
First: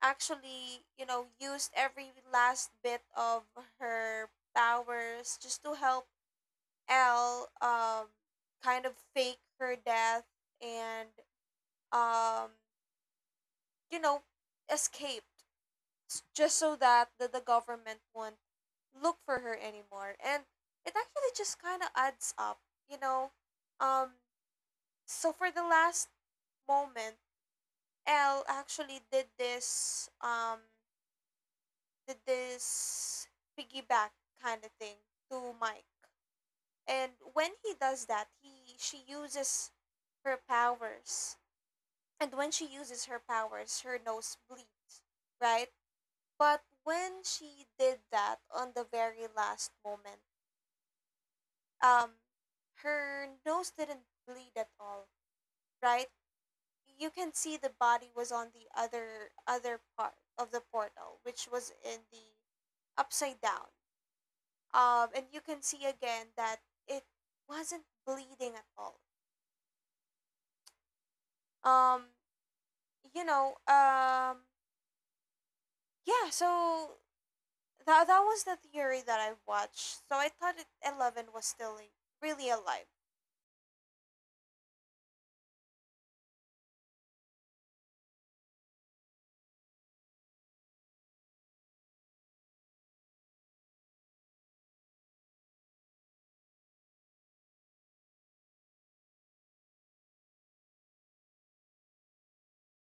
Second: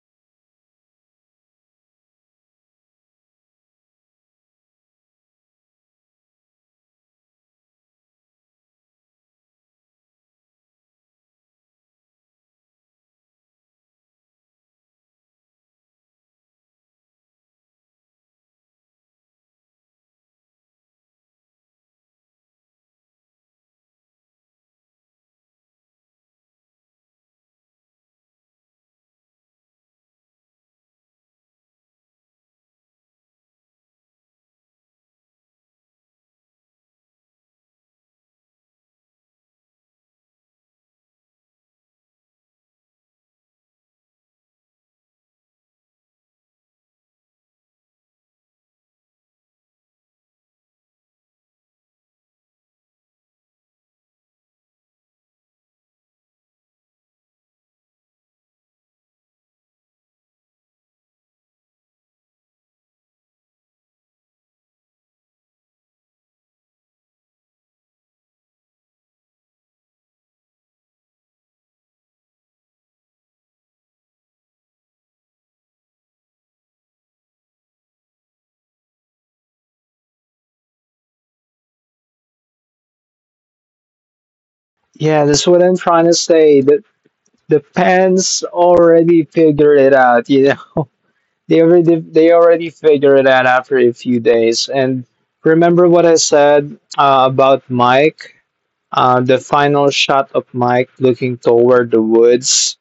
actually, you know, used every last bit of her powers just to help Elle kind of fake her death and um you know, escaped just so that the government won't look for her anymore. And it actually just kind of adds up, you know. um so for the last moment, Elle actually did this did this piggyback kind of thing to Mike. And when he does that, he she uses her powers. And when she uses her powers, her nose bleeds, right? But when she did that on the very last moment, um her nose didn't bleed at all, right? You can see the body was on the other part of the portal, which was in the upside down. And you can see again that it wasn't bleeding at all. Um, you know, um, yeah. So that was the theory that I watched. So I thought it, Eleven was still really alive.
Yeah, that's what I'm trying to say. That the fans already figured it out. You know, they already figured it out after a few days. And remember what I said about Mike. The final shot of Mike looking toward the woods.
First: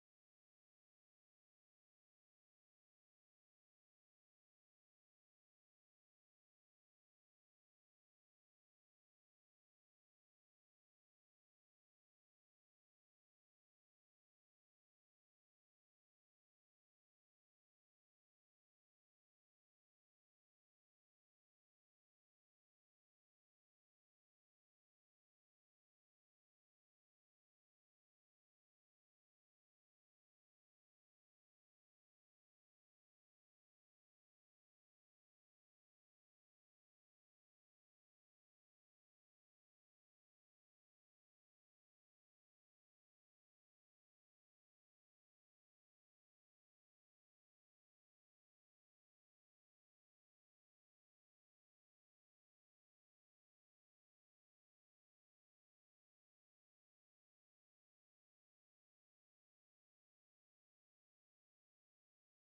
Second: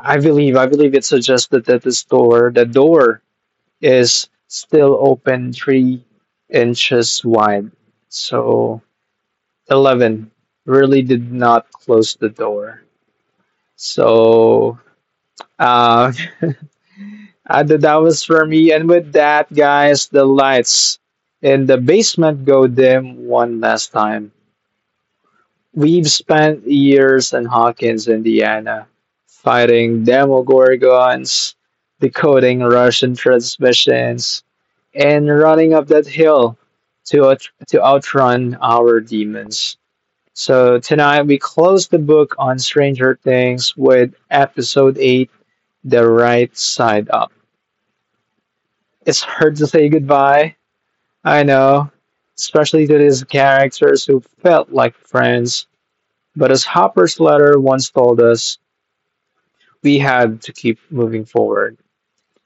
I believe it suggested that the door is still open 3 inches wide. So eleven really did not close the door. So uh, [laughs] th- that was for me. And with that, guys, the lights in the basement go dim one last time. We've spent years in Hawkins, Indiana, fighting Demogorgons, decoding Russian transmissions, and running up that hill to outrun our demons. So tonight we close the book on Stranger Things with episode 8, The Right Side Up. It's hard to say goodbye, I know, especially to these characters who felt like friends. But as Hopper's letter once told us, we had to keep moving forward.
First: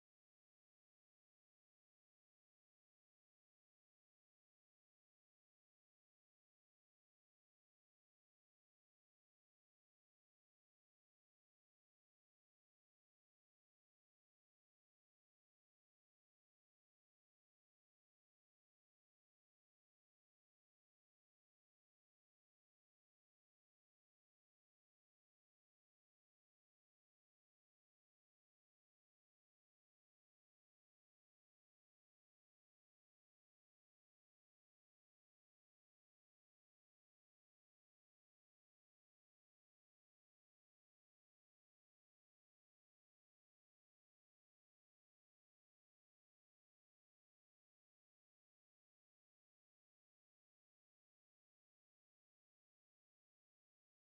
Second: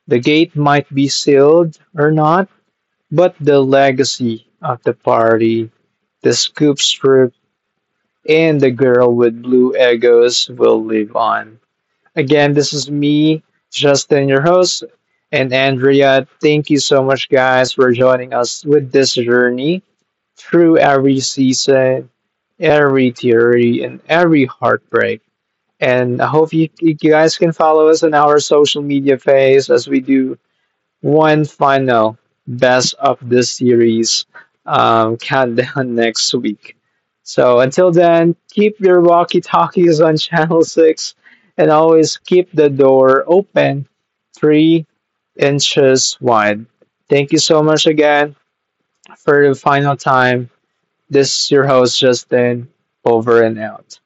The gate might be sealed or not, but the legacy of the party, the scoop strip, and the girl with blue egos will live on. Again, this is me, Justin, your host, and Andrea. Thank you so much, guys, for joining us with this journey through every season, every theory, and every heartbreak. And I hope you guys can follow us on our social media phase as we do one final best of this series countdown [laughs] next week. So until then, keep your walkie talkies on [laughs] Channel 6 and always keep the door open 3 inches wide. Thank you so much again for the final time. This is your host, Justin, over and out.